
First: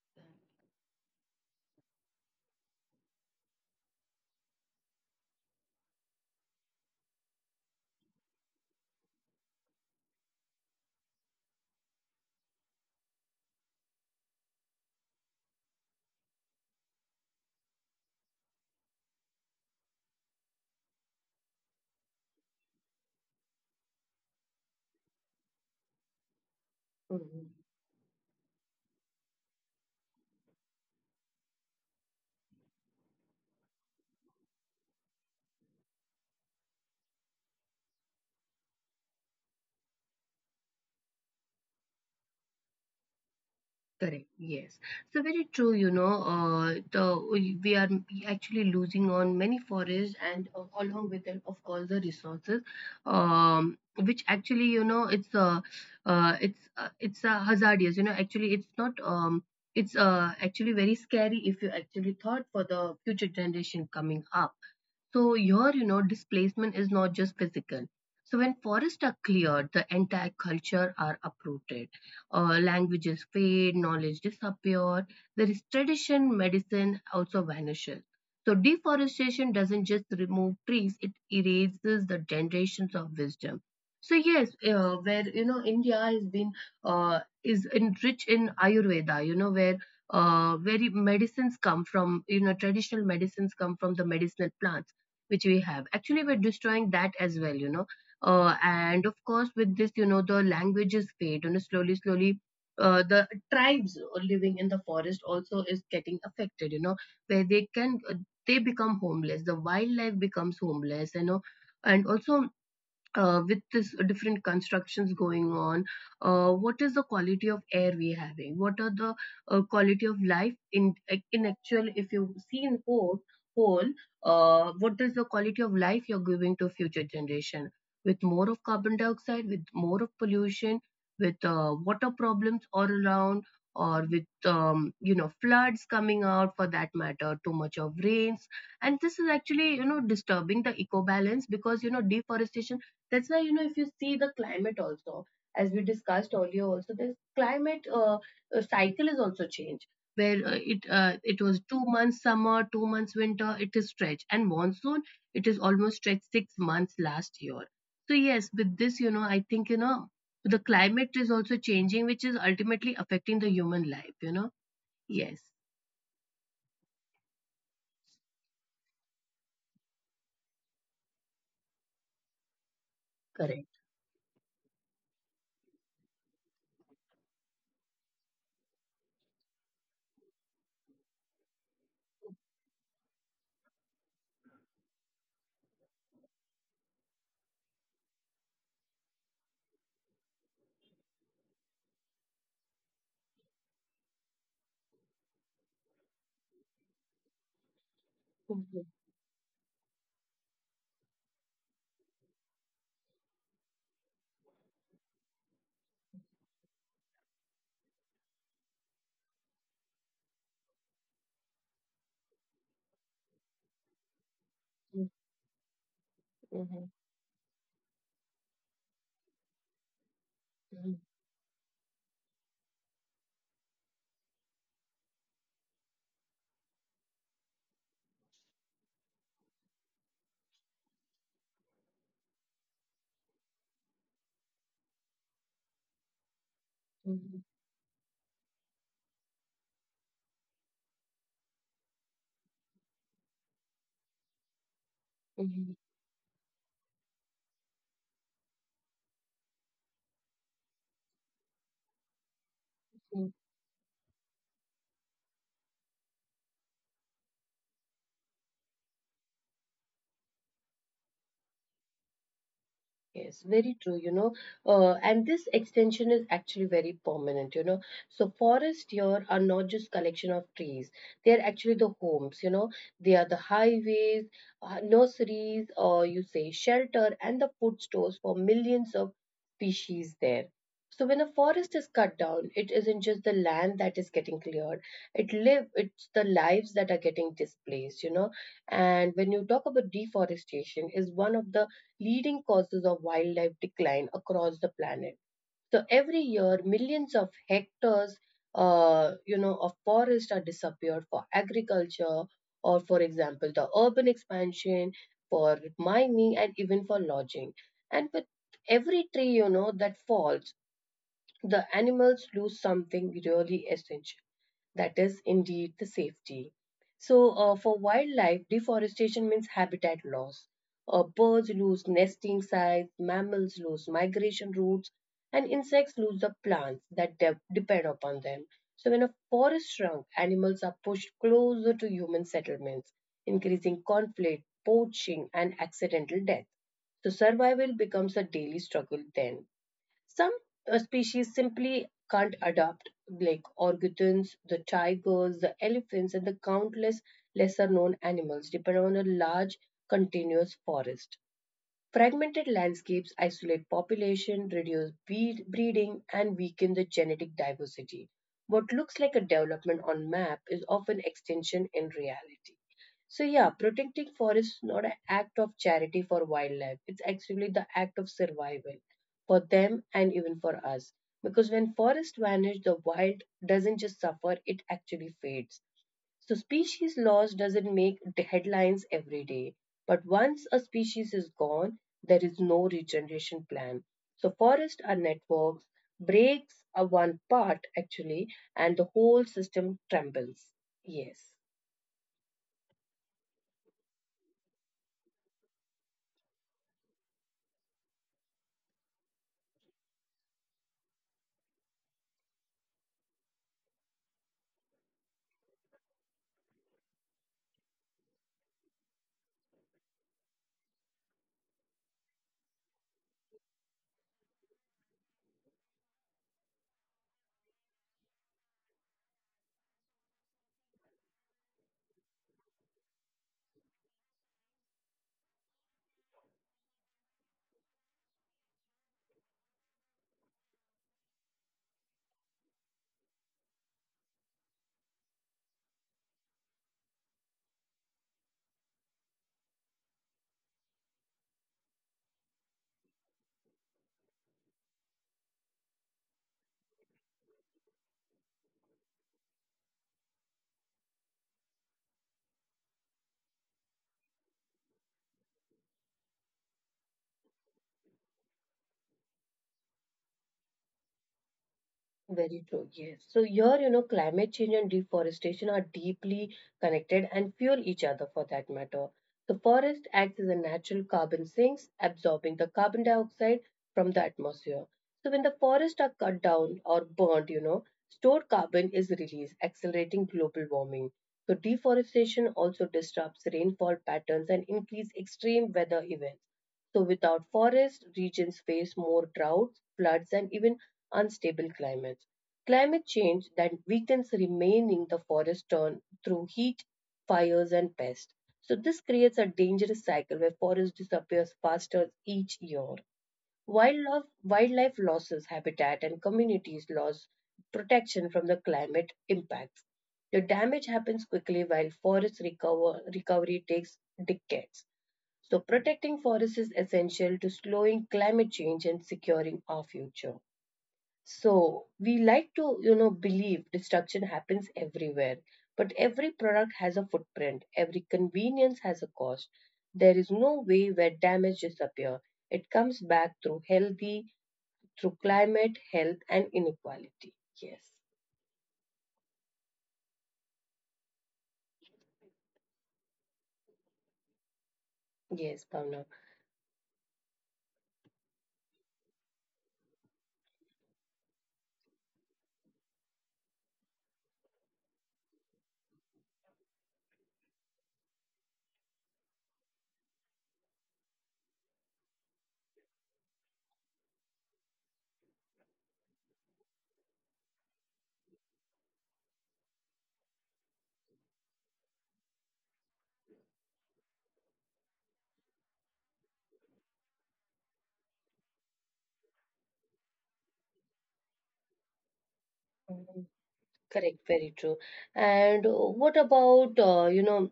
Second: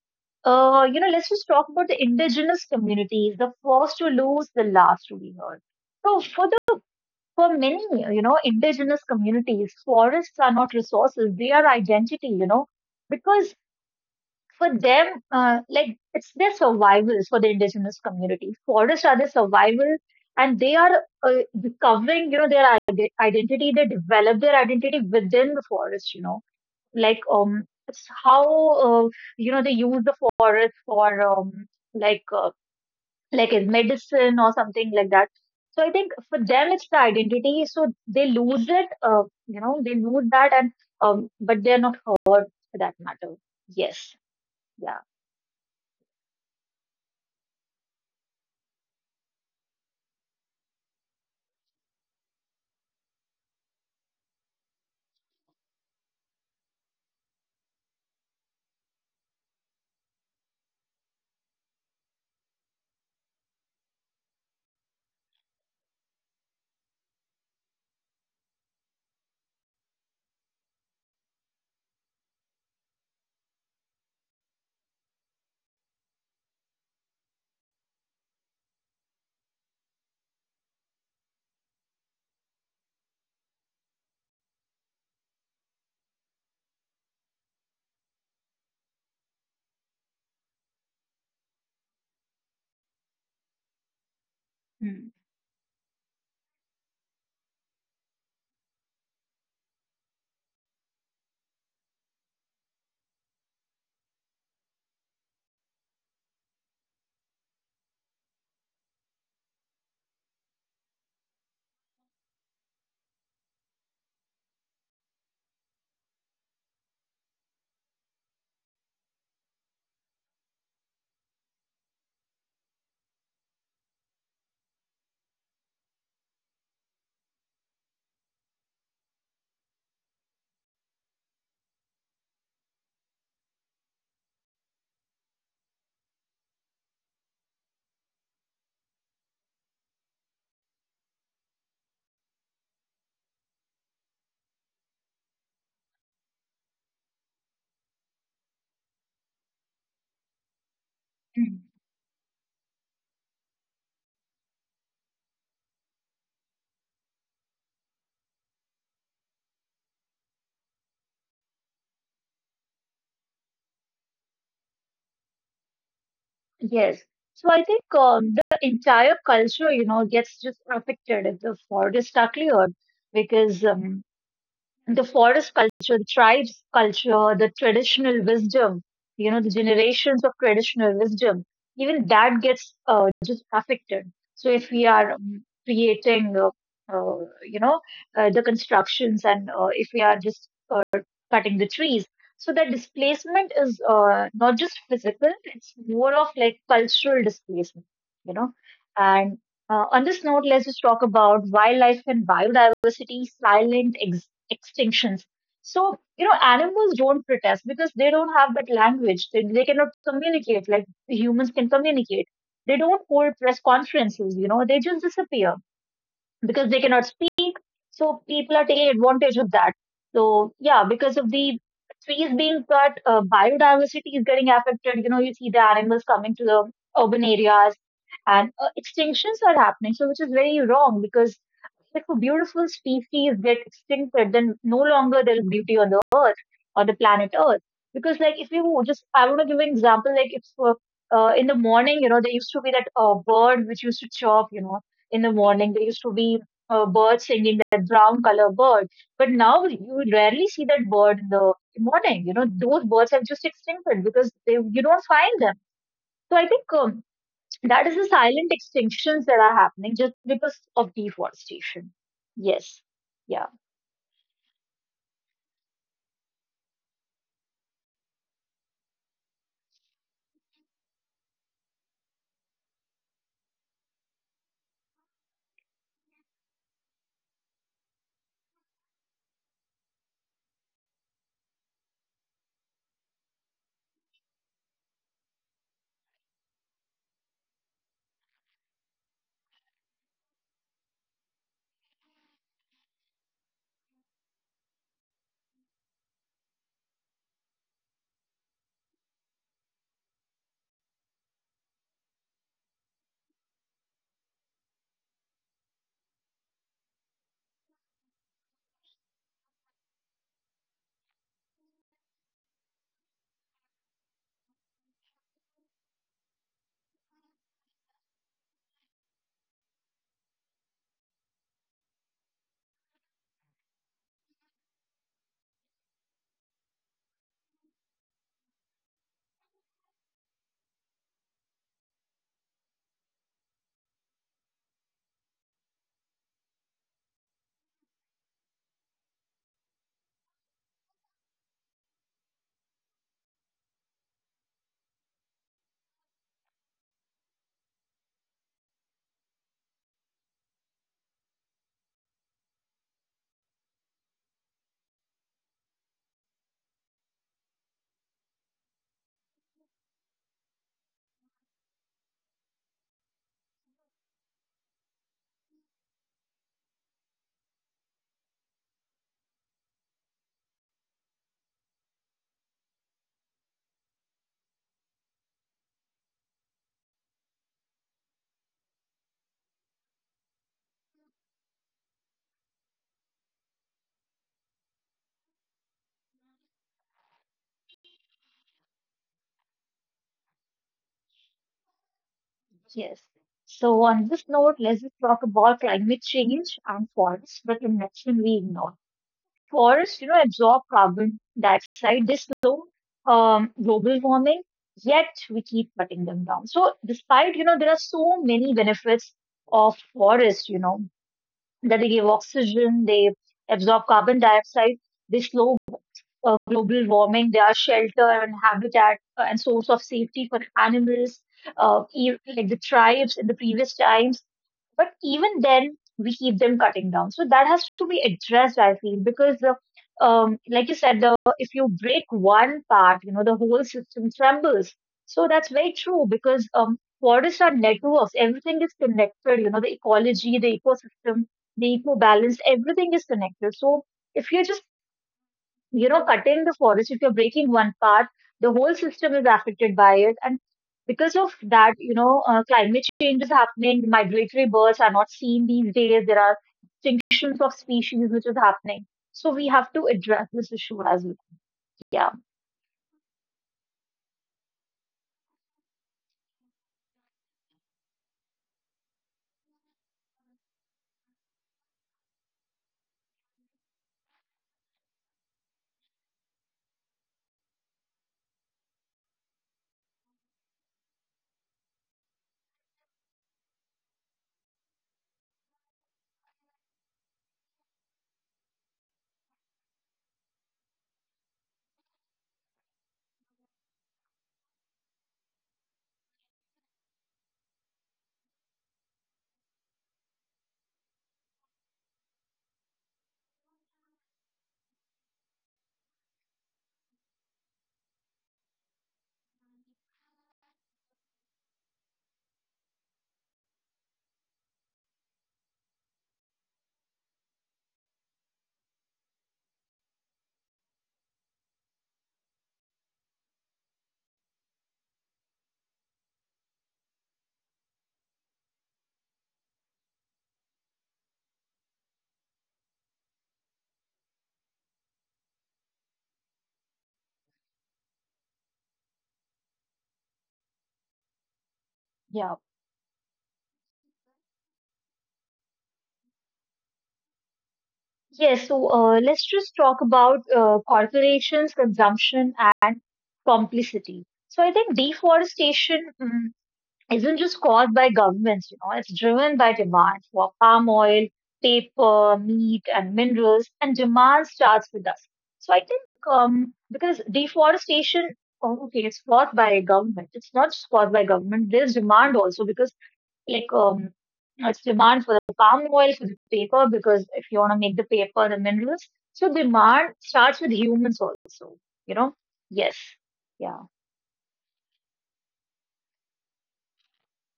Speaker 2: you know, let's just talk about the indigenous communities, the first to lose, the last to be heard. So for many, you know, indigenous communities, forests are not resources; they are identity. You know, because for them, like it's their survival for the indigenous community. Forests are their survival, and they are recovering, you know, their identity. They develop their identity within the forest. You know, like
Speaker 1: Mhm.
Speaker 2: it's how uh, you know they use the forest for like uh, like as medicine or something like that. So I think for them it's the identity. So they lose it. You know, they lose that, and but they're not hurt for that matter. Yes.
Speaker 1: Correct. Yes.
Speaker 2: Yeah.
Speaker 1: So very true. You know, the we are actually losing on many forests, and along with them, of course, the resources, which actually, you know, it's hazardous. You know, actually, it's not. It's actually very scary if you actually thought for the future generation coming up. So displacement is not just physical. So when forests are cleared, the entire culture are uprooted. Languages fade, knowledge disappear. There is tradition, medicine also vanishes. So deforestation doesn't just remove trees; it erases the generations of wisdom. So yes, where, you know, India has been rich in Ayurveda. You know where very medicines come from. You know, traditional medicines come from the medicinal plant,
Speaker 2: Hmm.
Speaker 1: which we have actually, we're destroying that as well, you know. And of course, with this, you know, the languages fade, you know, slowly slowly, the tribes living in the forest also is getting affected, you know, where they can, they become homeless, the wildlife becomes homeless, you know. And also, with this different constructions going on, what is the quality of air we are having, what are the quality of life in actual, if you see in whole, whole what is the quality of life you're giving to future generation, with more of carbon dioxide, with more of pollution, with water problems all around, or with you know, floods coming out, for that matter too much of rains, and this is actually, you know, disturbing the eco balance because, you know, deforestation, that's why, you know, if you see the climate also, as we discussed earlier, also the climate cycle is also changed. Where it
Speaker 2: Mm,
Speaker 1: was 2 months summer, 2 months winter, it is stretched, and monsoon it is almost stretched 6 months last year. So yes, with this, you know, I think, you know, the climate is also changing, which is ultimately affecting the human life. You know, yes,
Speaker 2: yes. So I think the entire culture, you know, gets just affected if the forest are cleared because
Speaker 1: correct.
Speaker 2: the forest culture, the tribes culture, the traditional wisdom, you know, the generations of traditional wisdom, even that gets just affected. So if we are creating, you know, the constructions and if we are just cutting the trees. So that displacement is not just physical, it's more of like cultural displacement, you know.
Speaker 1: Mhm,
Speaker 2: And on this note, let's just talk about wildlife and biodiversity, silent extinctions. So, you know, animals don't protest because they don't have that language. They cannot communicate like humans can communicate. They don't hold press conferences, you know, they just disappear because they
Speaker 1: mhm,
Speaker 2: cannot, so people are taking advantage of that. So yeah,
Speaker 1: mhm,
Speaker 2: because of the trees being cut, biodiversity is getting affected. You know, you see the animals coming to the urban areas and extinctions are happening. So which is very wrong because if a beautiful species get extincted, then no longer there is beauty on the earth or the planet
Speaker 1: mhm,
Speaker 2: Earth. Because like if you just, I want to give an example. Like if in the morning, you know, there used to be that bird which used to chirp, you know, in the morning.
Speaker 1: mhm,
Speaker 2: There used to be a bird singing, that brown color bird. But now you rarely see that bird in the morning. You know, those birds have
Speaker 1: mhm.
Speaker 2: just extincted because they, you don't find them. So I think that is the silent extinctions that are happening just because of deforestation. Yes.
Speaker 1: Yes,
Speaker 2: Yeah.
Speaker 1: very true, you know. And this extension is actually very permanent, you know. So forests here are not just collection of trees. They are actually the homes, you know. They are the highways, nurseries, or you say shelter and the food stores for millions of species there. So when a forest is cut down, it isn't just the land that is getting cleared. It's the lives that are getting displaced, you know. And when you talk about deforestation, is one of the leading causes of wildlife decline across the planet. So every year, millions of hectares, you know, of forest are disappeared for agriculture, or for example, the urban expansion, for mining, and even for lodging. And with every tree, you know, that falls, the animals lose something really essential, that is indeed the safety. So, for wildlife, deforestation means habitat loss. Birds lose nesting sites, mammals lose migration routes, and insects lose the plants that depend upon them. So, when a forest shrunk, animals are pushed closer to human settlements, increasing conflict, poaching, and accidental death. So, survival becomes a daily struggle then. Some species simply can't adapt, like orangutans, the tigers, the elephants, and the countless lesser known animals depend on a large continuous forest. Fragmented landscapes isolate population, reduce breeding, and weaken the genetic diversity. What looks like a development on map is often extension in reality. So yeah, protecting forests is not an act of charity for wildlife. It's actually the act of survival for them and even for us. Because when forests vanish, the wild doesn't just suffer, it actually fades. So species loss doesn't make the headlines every day, but once a species is gone, there is no regeneration plan. So forests are networks, breaks are one part actually, and the whole system trembles. Yes.
Speaker 2: Yes. So on this note, let's just talk about climate change and forests, but connection we ignore. Forests, you know, absorb carbon dioxide. They slow global warming, yet we keep cutting them down. So despite, you know, there are so many benefits of forests, you know, that they give oxygen, they absorb carbon dioxide, they slow global warming. They are shelter and habitat and source of safety for animals, like the tribes in the previous times. But even then, we keep them cutting down. So that has to be addressed, I feel, because the like you said, the, if you break one part, you know, the whole system trembles. So that's very true because forests are networks. Everything is connected. You know, the ecology, the ecosystem, the eco balance, everything is connected. So if you're just, you know, cutting the forest, if you're breaking one part, the whole system is affected by it. And because of that, you know, climate change is happening. Migratory birds are not seen these days. There are extinctions of species which is happening. So we have to address this issue as well. Yeah,
Speaker 1: Very true, yes. So here, you know, climate change and deforestation are deeply connected and fuel each other for that matter. The forest acts as a natural carbon sinks, absorbing the carbon dioxide from the atmosphere. So when the forests are cut down or burnt, you know, stored carbon is released, accelerating global warming. So deforestation also disrupts rainfall patterns and increase extreme weather events. So, without forests, regions face more droughts, floods, and even unstable climates. Climate change that weakens remaining the forest turn through heat, fires, and pests. So, this creates a dangerous cycle where forest disappears faster each year. Wildlife losses habitat and communities lose protection from the climate impacts. The damage happens quickly while forest recovery takes decades. So, protecting forests is essential to slowing climate change and securing our future. So, we like to, you know, believe destruction happens everywhere, but every product has a footprint, every convenience has a cost. There is no way where damage disappears. It comes back through climate, health, and inequality. Yes,
Speaker 2: yeah.
Speaker 1: yes, Pavna.
Speaker 2: Yes, so let's just talk about corporations, consumption, and complicity. So I think deforestation isn't just caused by governments, you know, it's driven by demand for palm oil, paper, meat, and minerals, and demand starts with us. So I think because deforestation, oh, okay, it's caused by government. It's not just caused by government. There's demand also because like it's demand for the palm oil, for the paper, because if you want to make the paper, the minerals. So demand starts with humans also. You know, yes,
Speaker 1: Mhm.
Speaker 2: yeah.
Speaker 1: Correct, very true. And what about, you know,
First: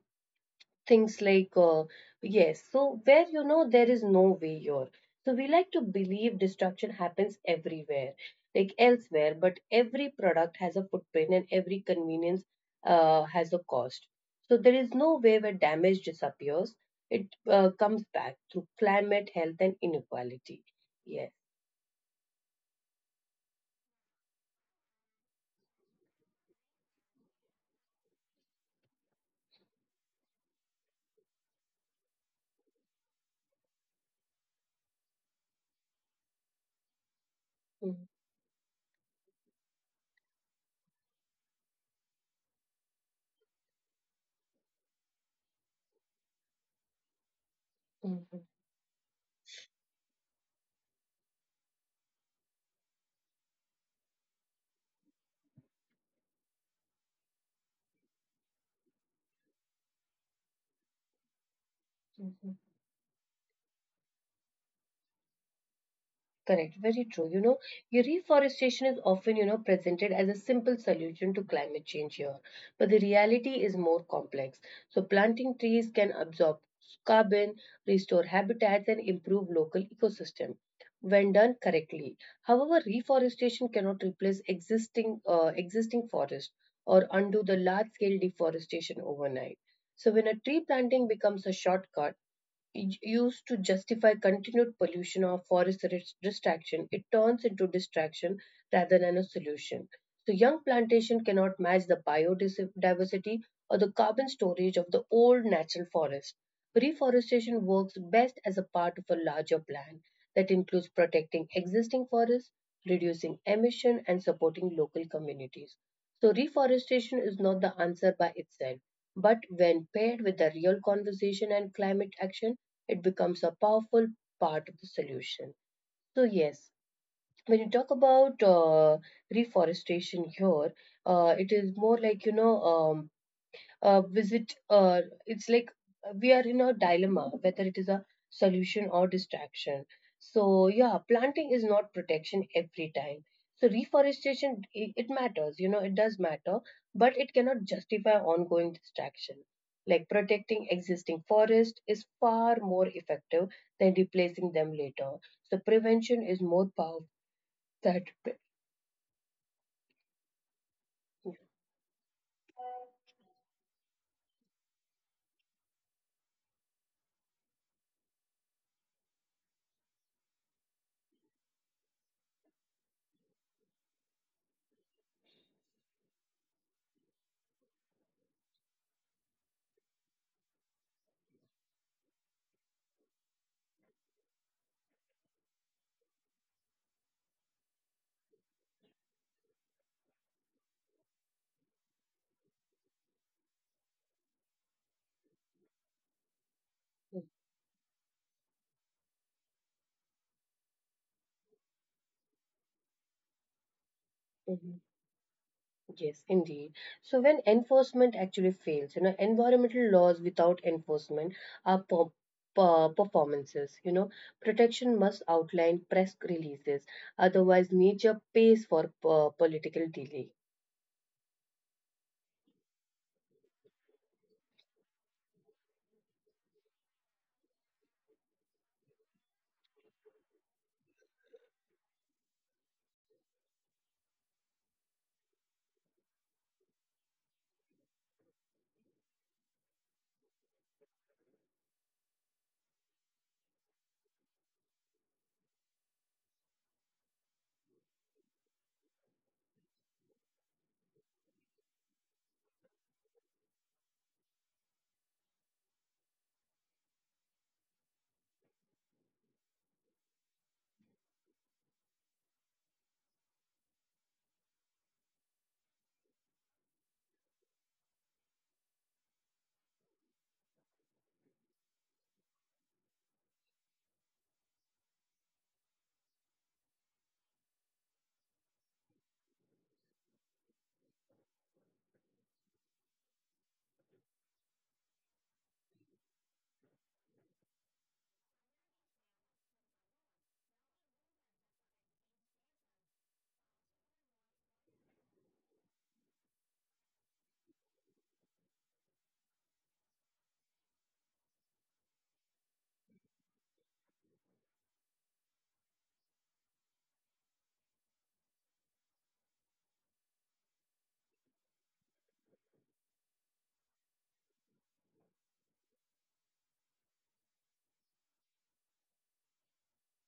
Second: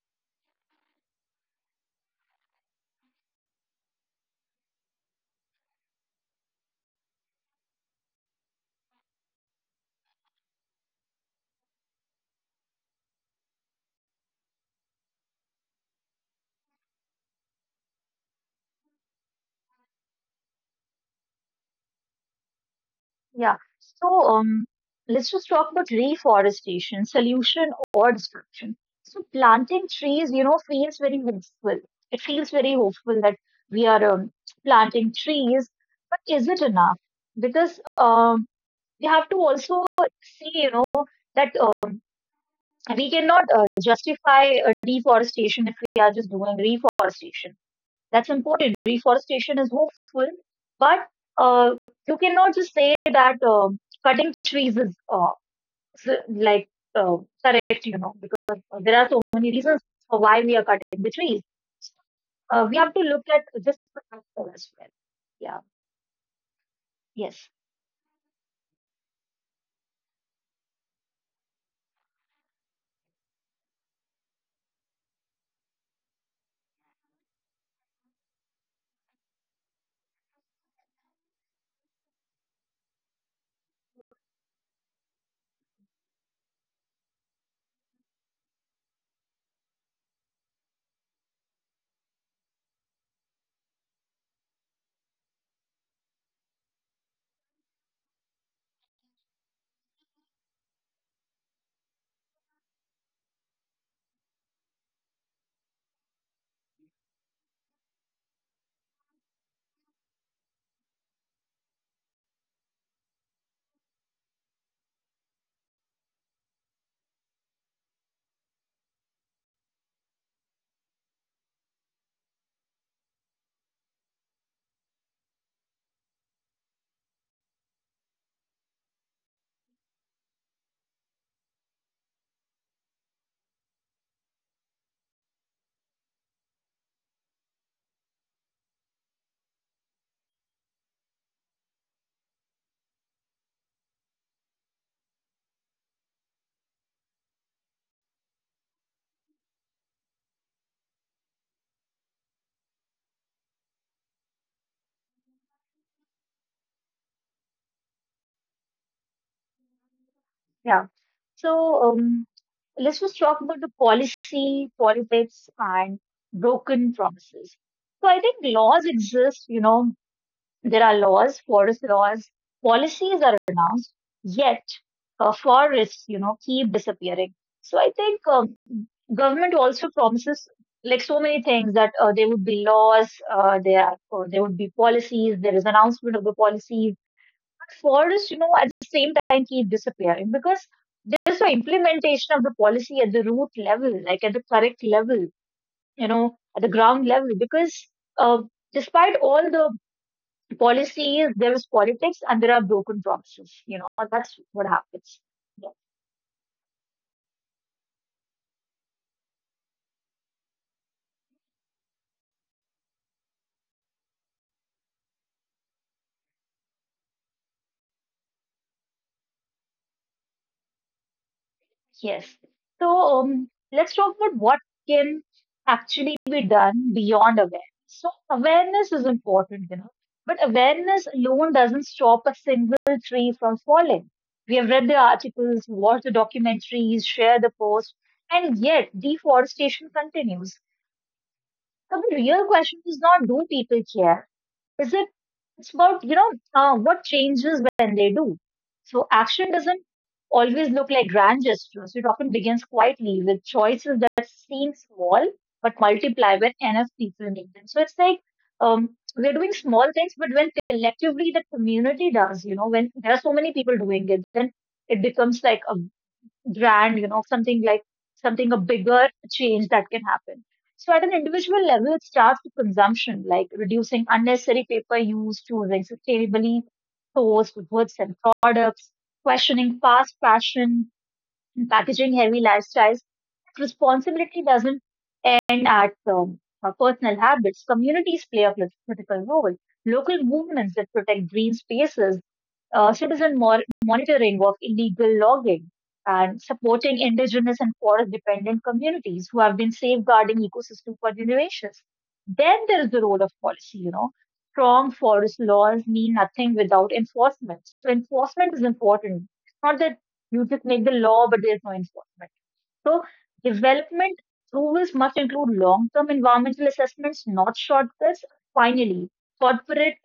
Speaker 1: things like, yes, so where, you know, there is no way here, so we like to believe destruction happens everywhere, like elsewhere, but every product has a footprint, and every convenience has a cost, so there is no way where damage disappears, it comes back through climate health and inequality, yes.
Speaker 2: Yeah. So let's just talk about reforestation, solution or destruction. So planting trees, you know, feels very hopeful. It feels very hopeful that we are planting trees, but is it enough? Because
Speaker 1: Mhm,
Speaker 2: we have to also see, you know, that we cannot justify deforestation if we are just doing reforestation. That's
Speaker 1: mhm,
Speaker 2: important. Reforestation is hopeful, but uh, you cannot just say that cutting trees is like uh, correct, you know, because there are so many reasons for why we are cutting the trees.
Speaker 1: mhm.
Speaker 2: We have to look at just the factor as well. Yeah.
Speaker 1: Correct, very true. You
Speaker 2: Yes.
Speaker 1: know, reforestation is often, you know, presented as a simple solution to climate change here, but the reality is more complex. So, planting trees can absorb carbon, restore habitats, and improve local ecosystem when done correctly. However, reforestation cannot replace existing forest or undo the large-scale deforestation overnight. So, when a tree planting becomes a shortcut used to justify continued pollution or forest distraction, it turns into distraction rather than a solution. So, young plantation cannot match the biodiversity or the carbon storage of the old natural forest. Reforestation works best as a part of a larger plan that includes protecting existing forests, reducing emission, and supporting local communities. So, reforestation is not the answer by itself, but when paired with the real conversation and climate action, it becomes a powerful part of the solution. So, yes, when you talk about reforestation here, it is more like, you know, visit it's like we are in a dilemma whether it is a solution or distraction. So yeah, planting is not protection every time. So reforestation, it matters, you know, it does matter, but it cannot justify ongoing distraction, like protecting existing forest is far more effective than replacing them later, so prevention is more powerful
Speaker 2: Yeah. So let's just talk about the policy, politics, and broken promises. So I think laws exist, you know. There are laws, forest laws, policies are announced, yet forests, you know, keep disappearing. So I think government also promises like so many things that there would be laws, there are, or there would be policies, there is announcement of the policies. But forests, you know, at the same time keep disappearing because there's no implementation of the policy at the root level, like at the correct level, you know, at the ground
Speaker 1: than
Speaker 2: level, because uh, despite all the, policy is there, is politics and there are broken promises. You know, that's what happens. Yeah.
Speaker 1: Yes, indeed. So when enforcement actually fails, you know, environmental laws without enforcement are performances. You know, protection must outline press releases, otherwise nature pays for political delay.
Speaker 2: Yes. So let's talk about what can actually be done beyond awareness. So awareness is important, you know, but awareness alone doesn't stop a single tree from falling. We have read the articles, watched the documentaries, shared the posts, and yet deforestation continues. So the real question is not, do people care? Is it, it's about, you know, what changes when they do. So action doesn't always look like grand gestures, it often begins quietly with choices that seem small but multiply when enough people make them. So it's like, um, we're doing small things, but when collectively the community does, you know, when there are so many people doing it, then it becomes like a grand, you know, something like something, a bigger change that can happen. So at an individual level, it starts with consumption, like reducing unnecessary paper use, choosing sustainably sourced goods and products, questioning fast fashion and packaging heavy lifestyles. Responsibility doesn't end at personal habits. Communities play a critical role. Local movements that protect green spaces, citizen monitoring of illegal logging, and supporting indigenous and forest dependent communities who have been safeguarding ecosystem for generations. Then there is the role of policy, you know. Strong forest laws mean nothing without enforcement. So enforcement is important. It's not that you just make the law, but there's no enforcement. So development rules must include long-term environmental assessments, not shortcuts. Finally, corporate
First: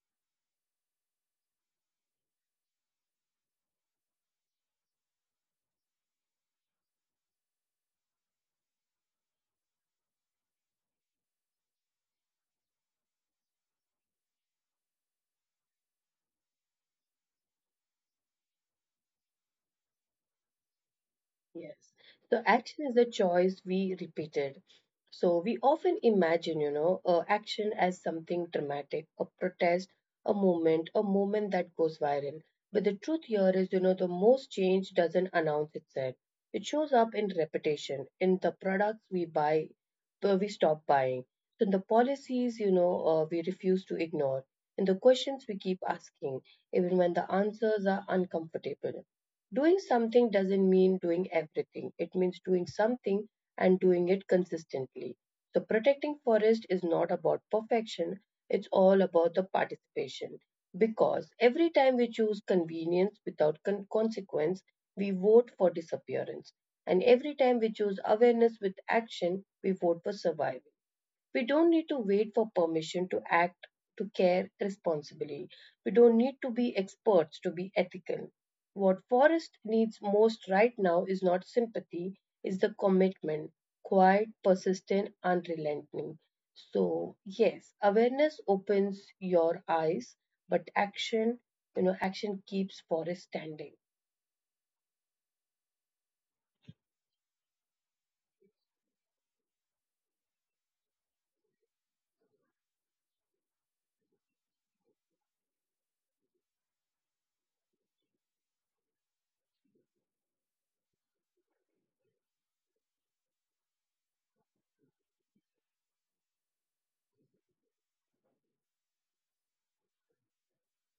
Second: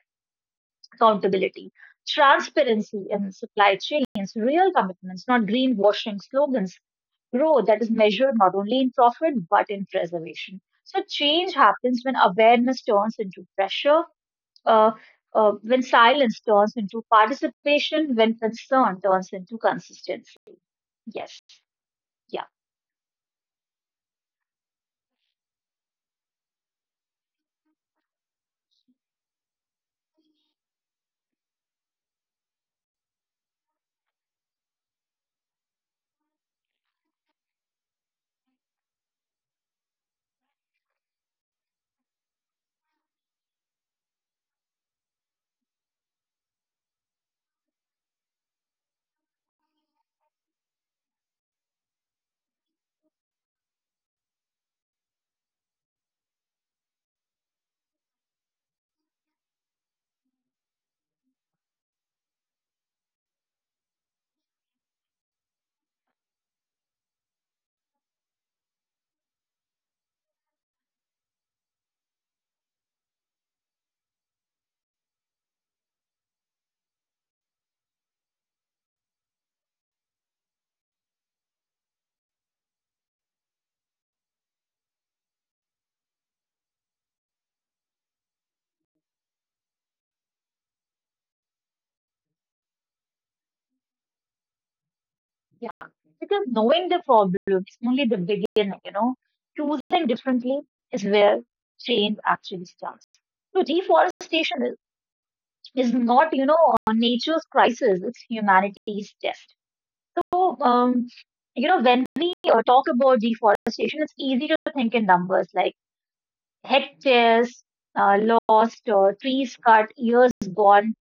Speaker 2: accountability, transparency in supply chains, real commitments, not greenwashing slogans, growth that is measured not only in profit but in preservation. So change happens when awareness turns into pressure, uh, when silence turns into participation, when concern turns into consistency. Yes,
Speaker 1: Yes. So
Speaker 2: yeah,
Speaker 1: action is a choice we repeated. So we often imagine, you know, action as something dramatic, a protest, a moment that goes viral. But the truth here is, you know, the most change doesn't announce itself. It shows up in repetition, in the products we buy, we stop buying, in the policies, you know, we refuse to ignore, in the questions we keep asking, even when the answers are uncomfortable. Doing something doesn't mean doing everything. It means doing something and doing it consistently. So protecting forest is not about perfection, it's all about the participation. Because every time we choose convenience without consequence, we vote for disappearance. And every time we choose awareness with action, we vote for survival. We don't need to wait for permission to act, to care responsibly. We don't need to be experts to be ethical. What forest needs most right now is not sympathy, is the commitment, quiet, persistent, unrelenting. So, yes, awareness opens your eyes, but action, you know, action keeps forest standing.
Speaker 2: yeah. Because knowing the problem is only the beginning, you know. Choosing differently is where change actually starts. So deforestation is not, you know, nature's crisis, it's humanity's test. So, you know, when we talk about deforestation, it's easy to think in numbers like hectares uh, lost, trees cut, years gone.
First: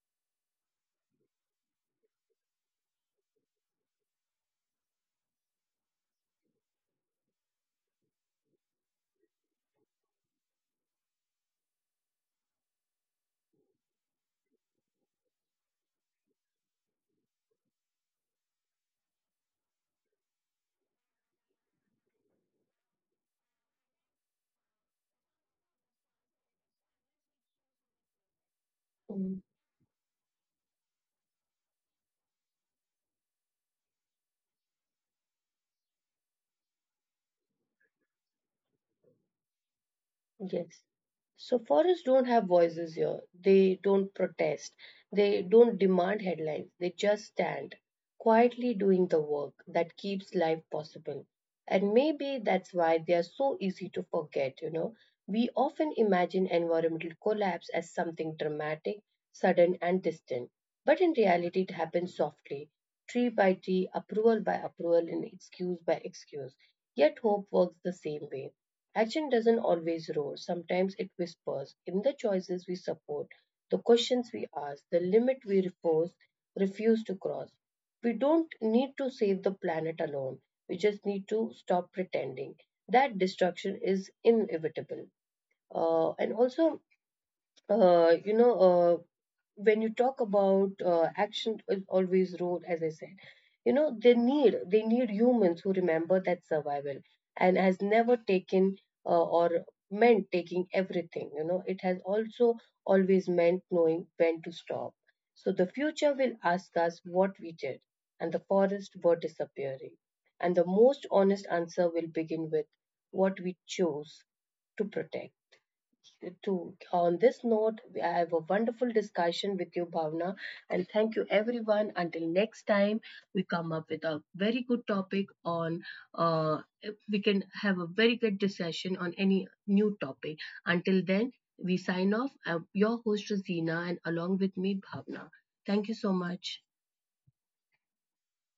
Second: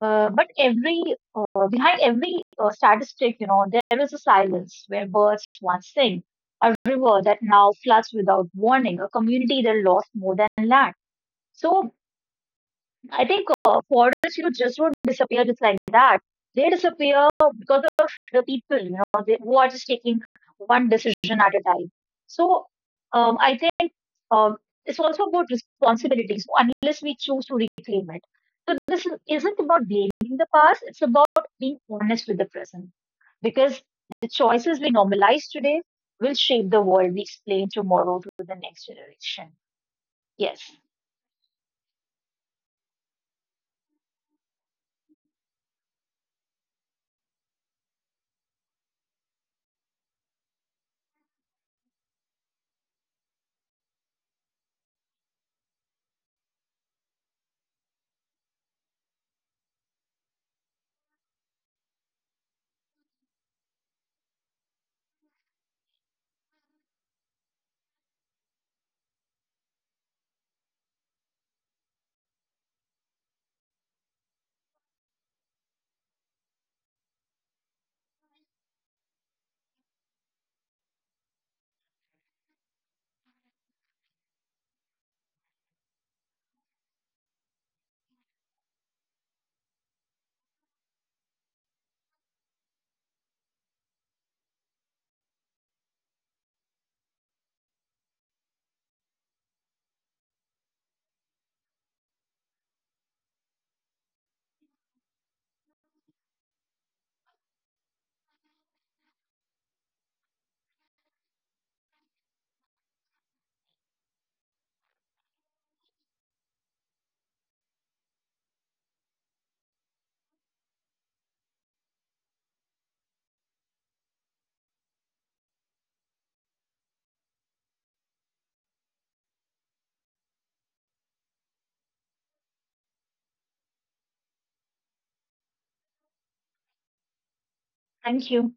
Speaker 2: But every behind every statistic, you know, there is a silence where birds once sing, a river that now floods without warning, a community that lost more than land. So I think forests, you know, just don't disappear just like that. They disappear because of the people, you know, they, who are just taking one decision at a time. So I think um, it's also about responsibilities, so, unless we choose to reclaim it. So this isn't about blaming the past, it's about being honest with the present. Because the choices we normalize today will shape the world we explain tomorrow to the next generation. Yes.
Speaker 1: Yes. So forests don't have voices here. They don't protest. They don't demand headlines. They just stand quietly doing the work that keeps life possible. And maybe that's why they are so easy to forget, you know. We often imagine environmental collapse as something dramatic, sudden, and distant. But in reality, it happens softly, tree by tree, approval by approval, and excuse by excuse. Yet hope works the same way. Action doesn't always roar, sometimes it whispers in the choices we support, the questions we ask, the limit we refuse to cross. We don't need to save the planet alone, we just need to stop pretending that destruction is inevitable. And also, you know, when you talk about action is always road as I said, you know, they need humans who remember that survival and has never taken, uh, or meant taking everything, you know, it has also always meant knowing when to stop. So the future will ask us what we did and the forests were disappearing, and the most honest answer will begin with what we chose to protect. To On this note, I have a wonderful discussion with you, Bhavna, and thank you everyone. Until next time, we come up with a very good topic on. Uh, we can have a very good discussion on any new topic. Until then, we sign off. I'm your host Rosina, and along with me, Bhavna. Thank you so much.
Speaker 2: Thank you.